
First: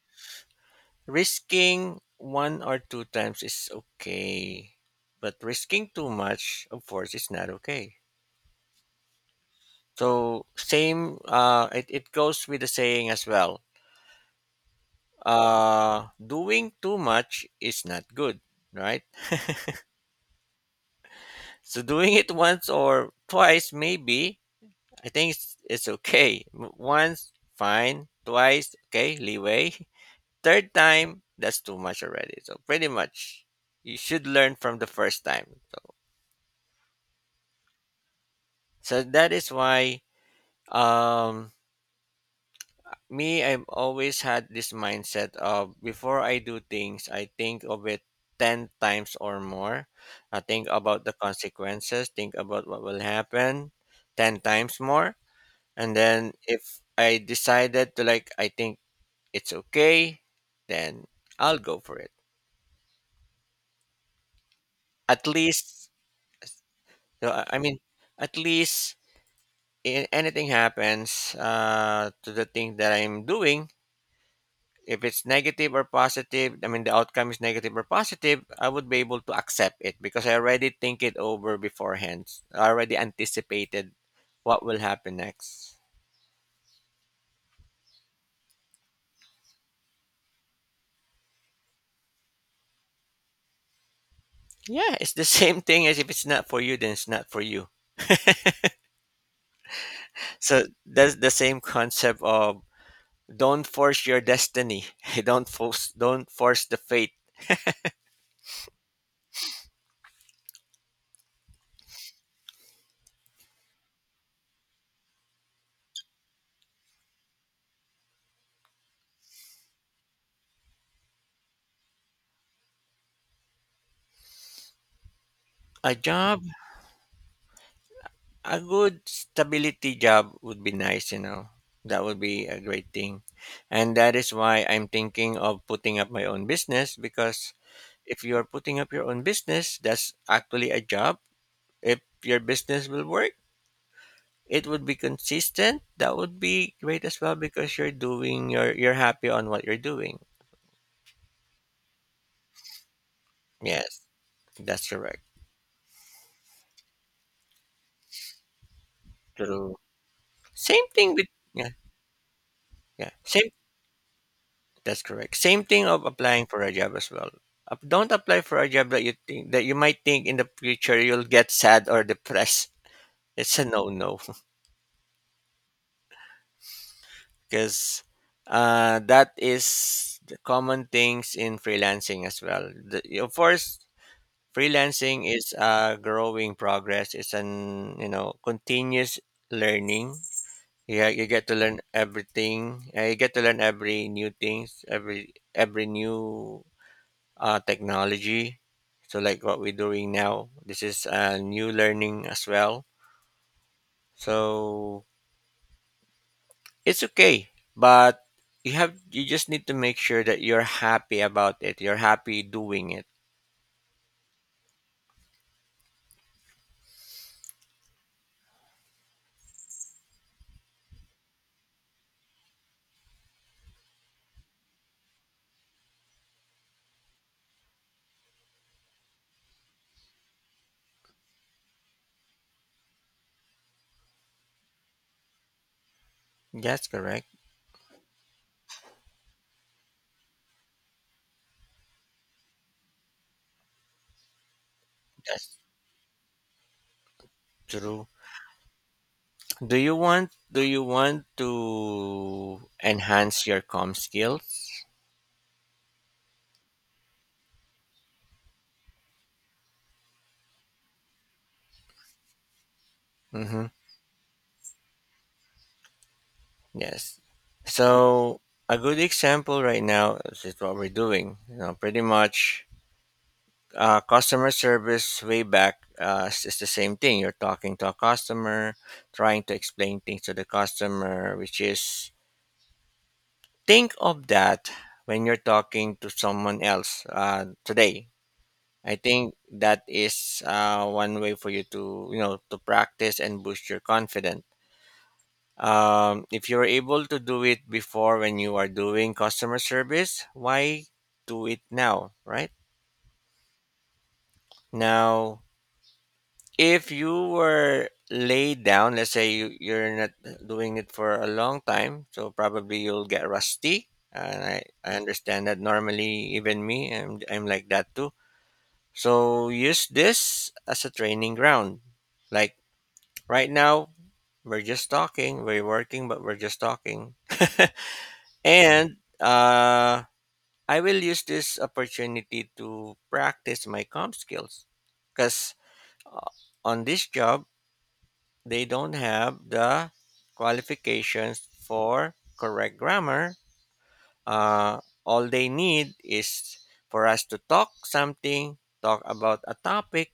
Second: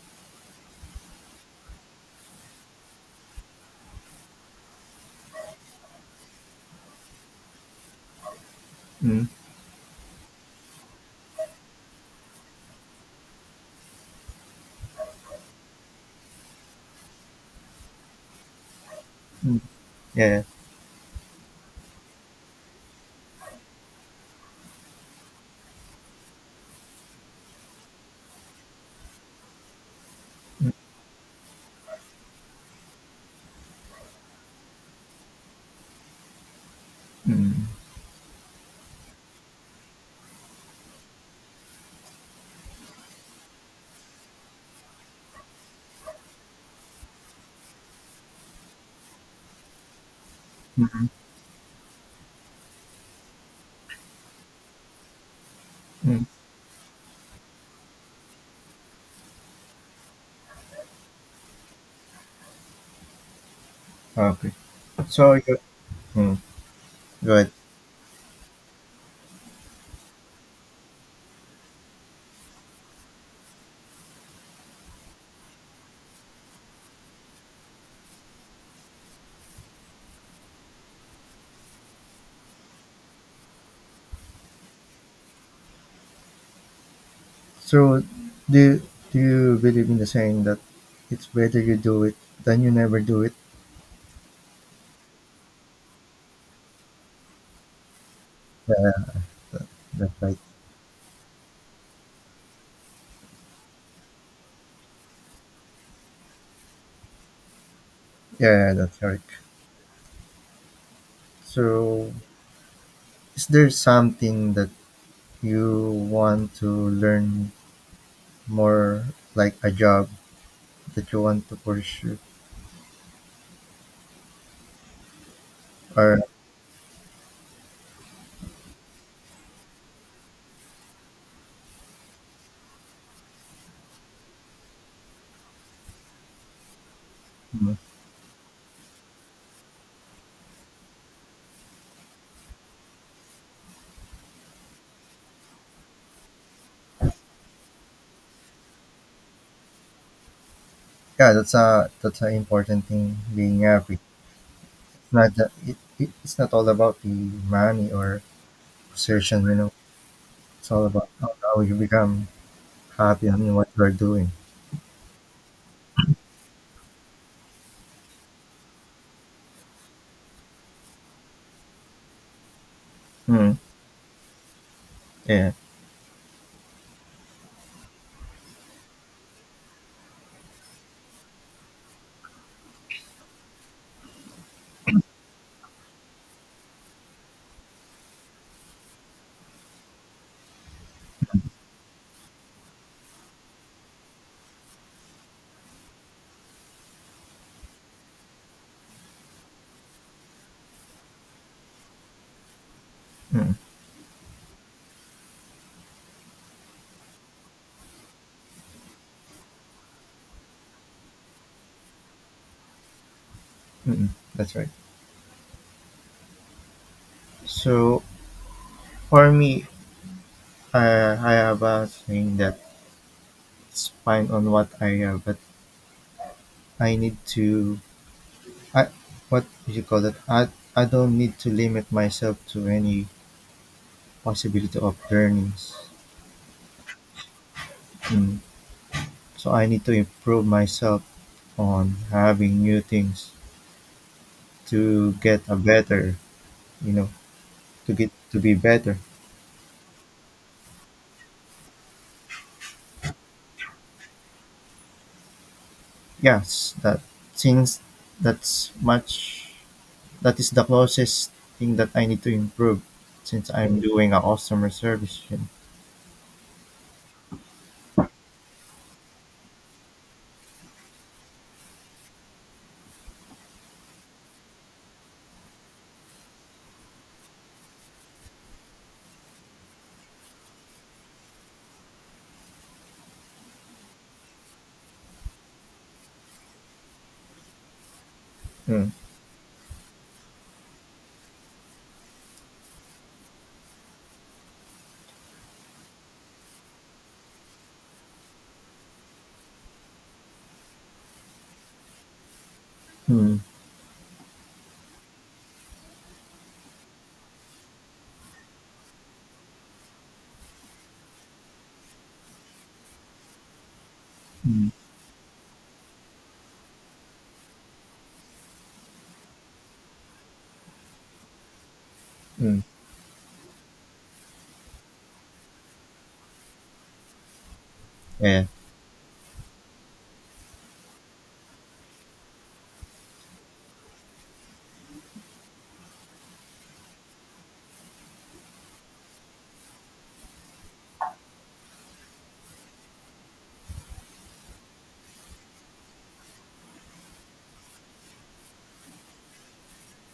[SPEAKER 1] Risking one or two times is okay, but risking too much, of course, is not okay.
[SPEAKER 2] Mm,
[SPEAKER 1] So same, it goes with the saying as well. Doing too much is not good, right?
[SPEAKER 2] mm, yeah.
[SPEAKER 1] So doing it once or twice, maybe, I think it's okay. Once fine, twice okay, leeway. Third time, that's too much already. So pretty much you should learn from the first time.
[SPEAKER 2] Mm,
[SPEAKER 1] So that is why, um me, I've always had this mindset of, before I do things, I think of it 10 times or more. I think about
[SPEAKER 2] mm,
[SPEAKER 1] the consequences, think about what will happen 10 times more. And
[SPEAKER 2] mm.
[SPEAKER 1] then if I decided to, like, I think it's okay, then I'll go for it.
[SPEAKER 2] Okay.
[SPEAKER 1] At
[SPEAKER 2] So you
[SPEAKER 1] least,
[SPEAKER 2] mm,
[SPEAKER 1] so I
[SPEAKER 2] good.
[SPEAKER 1] I mean at least in anything happens to the thing that I'm doing, if it's negative or positive, I mean, the outcome is negative or positive, I would be able to accept it because I already think it over beforehand. I already anticipated what will happen next.
[SPEAKER 2] So do do you believe in the saying that it's better you do it than you never do it?
[SPEAKER 1] Yeah, it's the same thing as, if it's not for you, then it's not for you.
[SPEAKER 2] That's right.
[SPEAKER 1] So that's the same concept of, don't force your destiny. Don't force the fate.
[SPEAKER 2] Yeah, that's correct. So is there something that you want to learn more like a job that you want to pursue
[SPEAKER 1] A
[SPEAKER 2] or
[SPEAKER 1] job. A good stability job would be nice, you know. That would be a great thing. And that is why I'm thinking of putting up my own business. Because
[SPEAKER 2] mm,
[SPEAKER 1] if you are putting up your own business, that's actually a job. If your business will work, it would be consistent. That would be great as well, because you're doing your you're happy on what you're doing.
[SPEAKER 2] yeah, that's a that's an important thing being happy.
[SPEAKER 1] Yes, that's
[SPEAKER 2] It's
[SPEAKER 1] correct.
[SPEAKER 2] not that it's not all about the money or position, you know.
[SPEAKER 1] True.
[SPEAKER 2] It's all
[SPEAKER 1] Same
[SPEAKER 2] about
[SPEAKER 1] thing with
[SPEAKER 2] how
[SPEAKER 1] yeah,
[SPEAKER 2] you become
[SPEAKER 1] yeah.
[SPEAKER 2] happy
[SPEAKER 1] Same
[SPEAKER 2] and what you're doing.
[SPEAKER 1] That's correct. Same thing of applying for a job as well. Don't apply for a job that you might think in the future you'll get sad or depressed.
[SPEAKER 2] mm,
[SPEAKER 1] It's a no-no.
[SPEAKER 2] yeah
[SPEAKER 1] Because that is the common things in freelancing as well. The, of course, freelancing is a growing progress. It's an continuous learning. Yeah, you get to learn everything. You get to learn every new things, every new technology. So, like what we're doing now, this is a new learning as well.
[SPEAKER 2] mm,
[SPEAKER 1] So it's okay, but you just need to make sure that you're happy about it. You're happy doing it.
[SPEAKER 2] mm, that's right. So for me I have a thing that's fine on what I have, but I need to I what do you call that? I don't need to limit myself to any possibility of learnings.
[SPEAKER 1] That's correct.
[SPEAKER 2] Mm. So I need to improve myself on having new things to get a
[SPEAKER 1] That's
[SPEAKER 2] better, you know, to
[SPEAKER 1] true.
[SPEAKER 2] get to be better.
[SPEAKER 1] Do you want to enhance your com skills?
[SPEAKER 2] Yes, that since that's much that is the closest thing that I need to improve since
[SPEAKER 1] Mm-hmm.
[SPEAKER 2] I'm doing a customer service, you know.
[SPEAKER 1] Yes. So a good example right now is what we're doing. You know, pretty much customer service way back is the same thing. You're talking to a customer, trying to explain things to the customer, which is think of that when you're talking to someone else today.
[SPEAKER 2] Mm.
[SPEAKER 1] I think that is one way for you to to practice and boost your confidence. If you're able to do it before when you are doing customer service, why do it now, right?
[SPEAKER 2] Mm.
[SPEAKER 1] Now if you were laid down, let's say you're not doing it for a long time, so probably you'll get rusty. And
[SPEAKER 2] Mm.
[SPEAKER 1] I understand that normally, even me, I'm like that too. So use this as a training ground. Like
[SPEAKER 2] Mm.
[SPEAKER 1] right now, we're just talking, we're working, but we're just talking.
[SPEAKER 2] Yeah.
[SPEAKER 1] And I will use this opportunity to practice my comp skills because on this job, they don't have the qualifications for correct grammar. Uh, all they need is for us to talk something, talk about a topic,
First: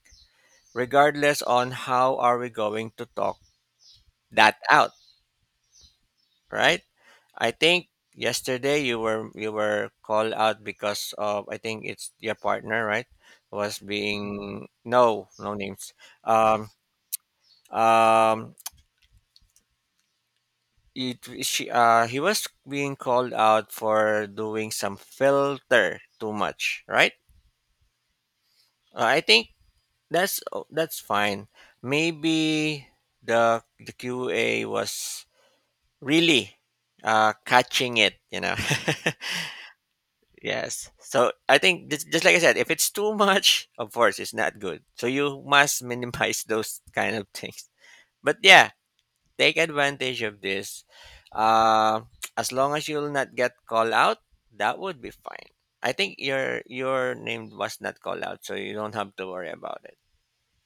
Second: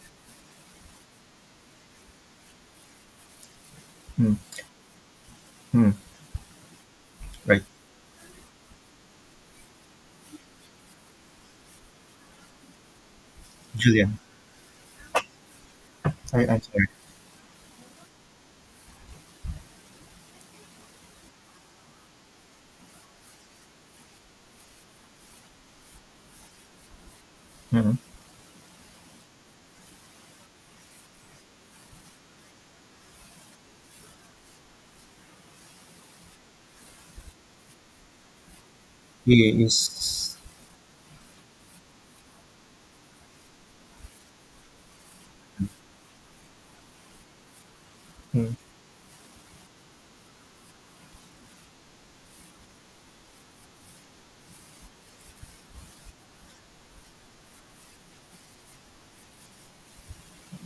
[SPEAKER 1] regardless on how are we going to talk
[SPEAKER 2] Mm.
[SPEAKER 1] that out,
[SPEAKER 2] Mm.
[SPEAKER 1] right? I
[SPEAKER 2] Right.
[SPEAKER 1] think yesterday you were called out because of I think it's your partner, right? Was
[SPEAKER 2] Julian.
[SPEAKER 1] being no no names.
[SPEAKER 2] I, I'm
[SPEAKER 1] Um,
[SPEAKER 2] sorry.
[SPEAKER 1] um, it she he was being called out for doing some filter too much, right?
[SPEAKER 2] Mhm.
[SPEAKER 1] I think that's oh, that's fine. Maybe the QA was really catching it, you know.
[SPEAKER 2] You you s-
[SPEAKER 1] Yes, so I think just like I said, if it's too much, of course it's not good, so you must minimize those kind of things, but
[SPEAKER 2] mm,
[SPEAKER 1] yeah, take advantage of this. Uh, as long as you'll not get called out, that would be fine. I think your name was not called out, so you don't have to worry about it.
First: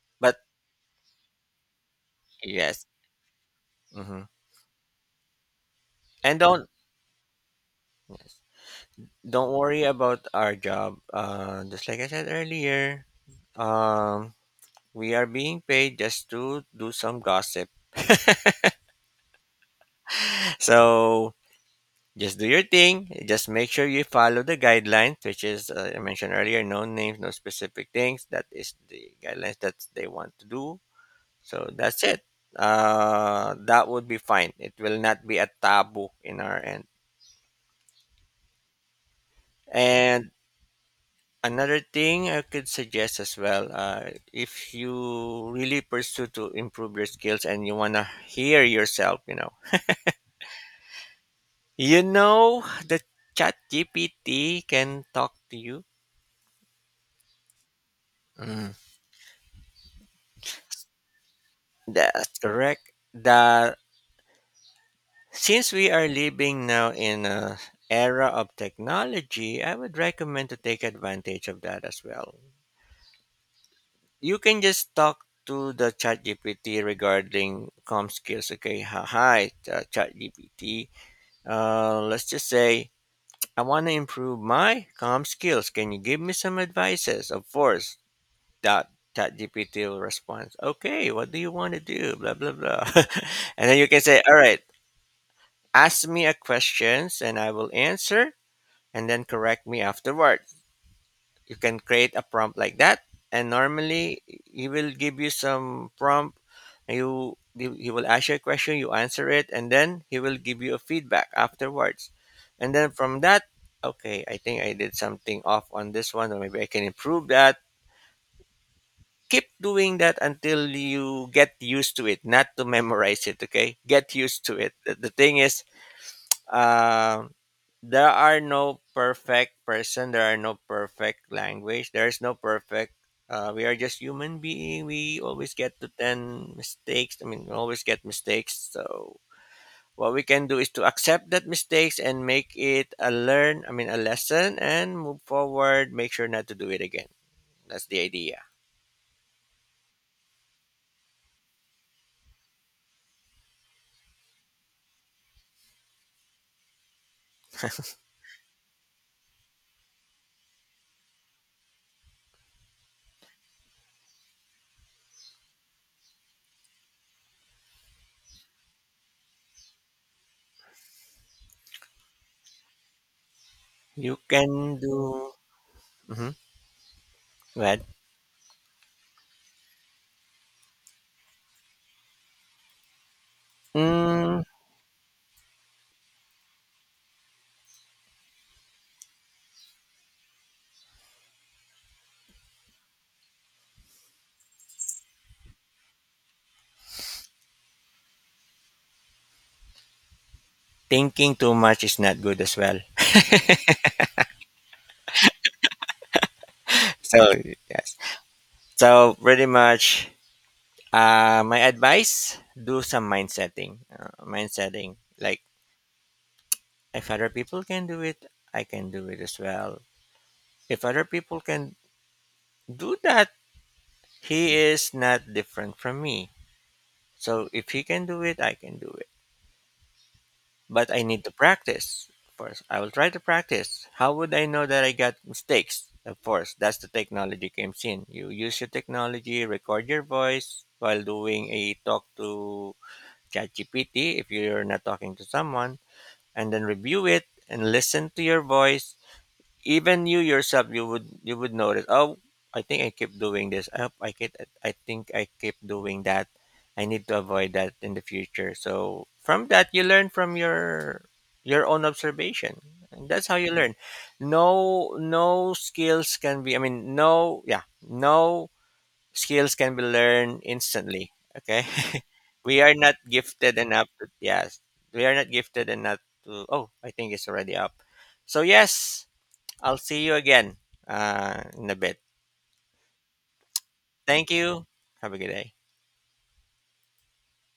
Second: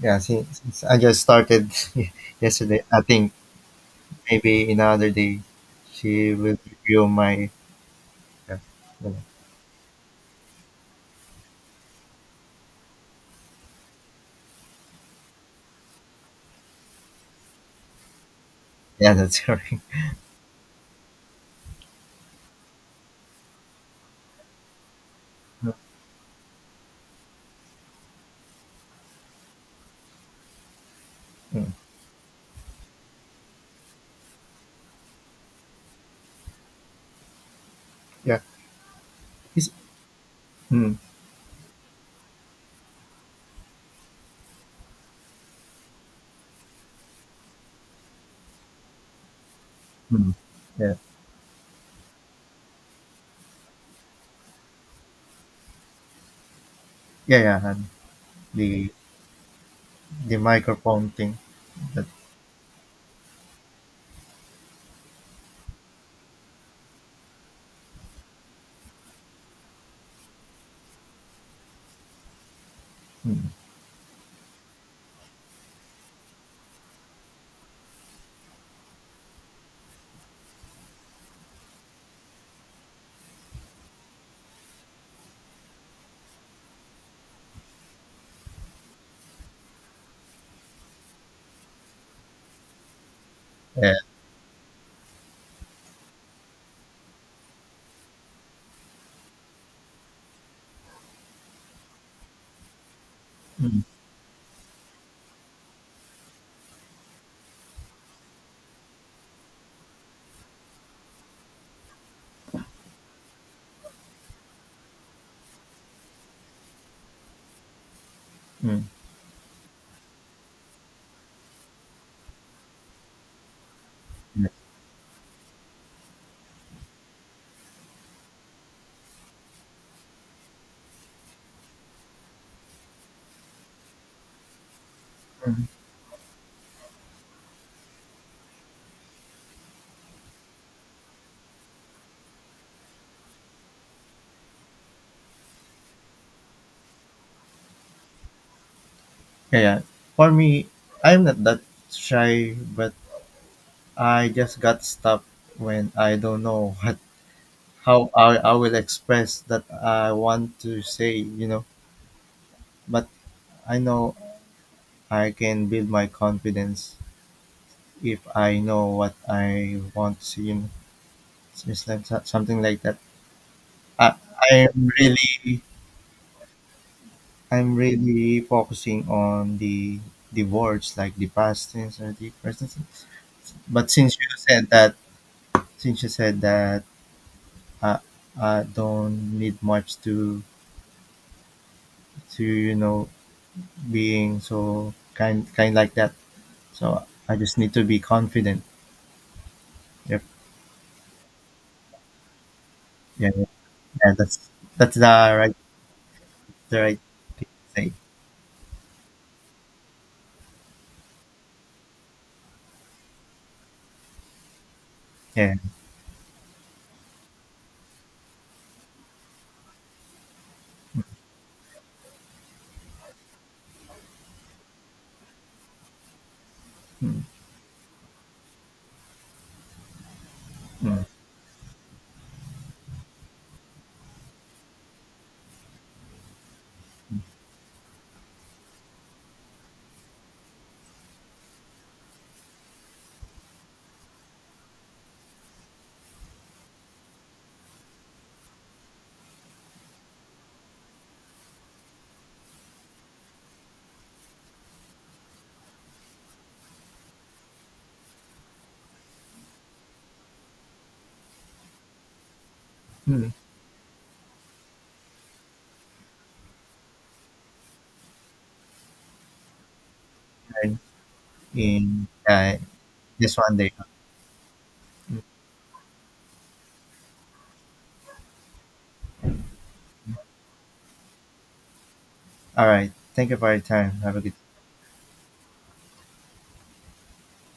[SPEAKER 2] yeah,
[SPEAKER 1] But
[SPEAKER 2] since I just started yesterday,
[SPEAKER 1] yes,
[SPEAKER 2] I think
[SPEAKER 1] hmm,
[SPEAKER 2] maybe in another day she
[SPEAKER 1] and
[SPEAKER 2] will review my yeah, yeah,
[SPEAKER 1] don't worry about our job. Just like I said earlier, um, we are being paid just to do some gossip.
[SPEAKER 2] yeah, that's correct.
[SPEAKER 1] So just do your thing. Just make sure you follow the guidelines, which
[SPEAKER 2] Mm,
[SPEAKER 1] is I mentioned earlier. No names, no specific things. That is the guidelines that they want to do. So
[SPEAKER 2] mm,
[SPEAKER 1] that's it. That would be fine. It will not be a taboo in our end.
[SPEAKER 2] yeah. It's,
[SPEAKER 1] And
[SPEAKER 2] mm,
[SPEAKER 1] another thing I could suggest as well, if you really pursue to improve your skills and you wanna hear yourself,
[SPEAKER 2] mm, yeah.
[SPEAKER 1] you know that Chat GPT can talk to you.
[SPEAKER 2] Yeah, yeah, and
[SPEAKER 1] Mm.
[SPEAKER 2] the the microphone thing that
[SPEAKER 1] That's correct. That since we are living now in a era of technology, I would recommend to take advantage of that as well.
[SPEAKER 2] mm,
[SPEAKER 1] You can just talk to the ChatGPT regarding com skills. Okay, hi, ChatGPT. Let's just say I want to improve my com skills. Can you give me some advices? Of course, that ChatGPT will respond. Okay, what do you want to do? Blah blah blah, and then you
[SPEAKER 2] yeah.
[SPEAKER 1] can say, all right. Ask me a questions and I will answer and then correct me afterward. You can create a prompt like that, and
[SPEAKER 2] Mm,
[SPEAKER 1] normally he will give you some prompt. You He will ask you a question, you answer it, and then he will give you a feedback afterwards, and then from that, okay, I think I did something off on this one, or maybe I can improve that.
[SPEAKER 2] mm,
[SPEAKER 1] Keep doing that until you get used to it, not to memorize it. Okay, get used
[SPEAKER 2] yeah.
[SPEAKER 1] to it. The thing is um there are no perfect person, there are no perfect language, there's no perfect we are just human being. We always
[SPEAKER 2] Mm.
[SPEAKER 1] get to 10 mistakes, I mean we always get mistakes. So what we can do is to accept that mistakes and make it a learn I mean a lesson and move forward, make sure not to do it again. That's the idea.
[SPEAKER 2] Yeah, yeah. For me, I'm not that shy, but I just got stopped when I don't know what how I will express that I want to say, you know. But I know I can build my confidence if I know what I want to see, you know. So it's just like something like that. I,
[SPEAKER 1] You can
[SPEAKER 2] I'm
[SPEAKER 1] do.
[SPEAKER 2] really
[SPEAKER 1] Mm-hmm.
[SPEAKER 2] I'm
[SPEAKER 1] Go.
[SPEAKER 2] really focusing on the words like the past tense or the present tense. But since you
[SPEAKER 1] Mm.
[SPEAKER 2] said that, Since you said that, I, I don't need much to you know being so kind like that. So I just need to be confident. Yep.
[SPEAKER 1] Thinking too much is not good as well.
[SPEAKER 2] Yeah, yeah, yeah, that's right the right
[SPEAKER 1] So
[SPEAKER 2] thing.
[SPEAKER 1] yes, so pretty much my advice: do some mind setting. Mind setting, like
[SPEAKER 2] Yeah.
[SPEAKER 1] if other people can do it, I can do it as well. If other people can do that, he is not different from me.
[SPEAKER 2] Mm,
[SPEAKER 1] So if he can do it, I can do it. But I
[SPEAKER 2] mm,
[SPEAKER 1] need to practice first. I will try to practice. How would I know that I got mistakes? Of course, that's the technology comes in. You use your technology, record your voice while doing a talk to ChatGPT if you're not talking to someone, and then review it and listen to your voice. Even you yourself, you would notice, oh, I think I keep doing this, I hope I keep I keep doing that. I need to avoid that in the future. So from that you learn from your own observation, and that's
[SPEAKER 2] mm.
[SPEAKER 1] how you learn. No skills can be I mean no, yeah, no skills can be learned
[SPEAKER 2] Right.
[SPEAKER 1] instantly. Okay.
[SPEAKER 2] In
[SPEAKER 1] We are not
[SPEAKER 2] just one
[SPEAKER 1] gifted
[SPEAKER 2] day.
[SPEAKER 1] enough to, yes, we are
[SPEAKER 2] Mm.
[SPEAKER 1] not gifted enough to. Oh, I think it's already up, so yes, I'll see you again in a bit.
[SPEAKER 2] All right. Thank you for your time. Have a
[SPEAKER 1] Thank
[SPEAKER 2] good
[SPEAKER 1] you. Have a good day.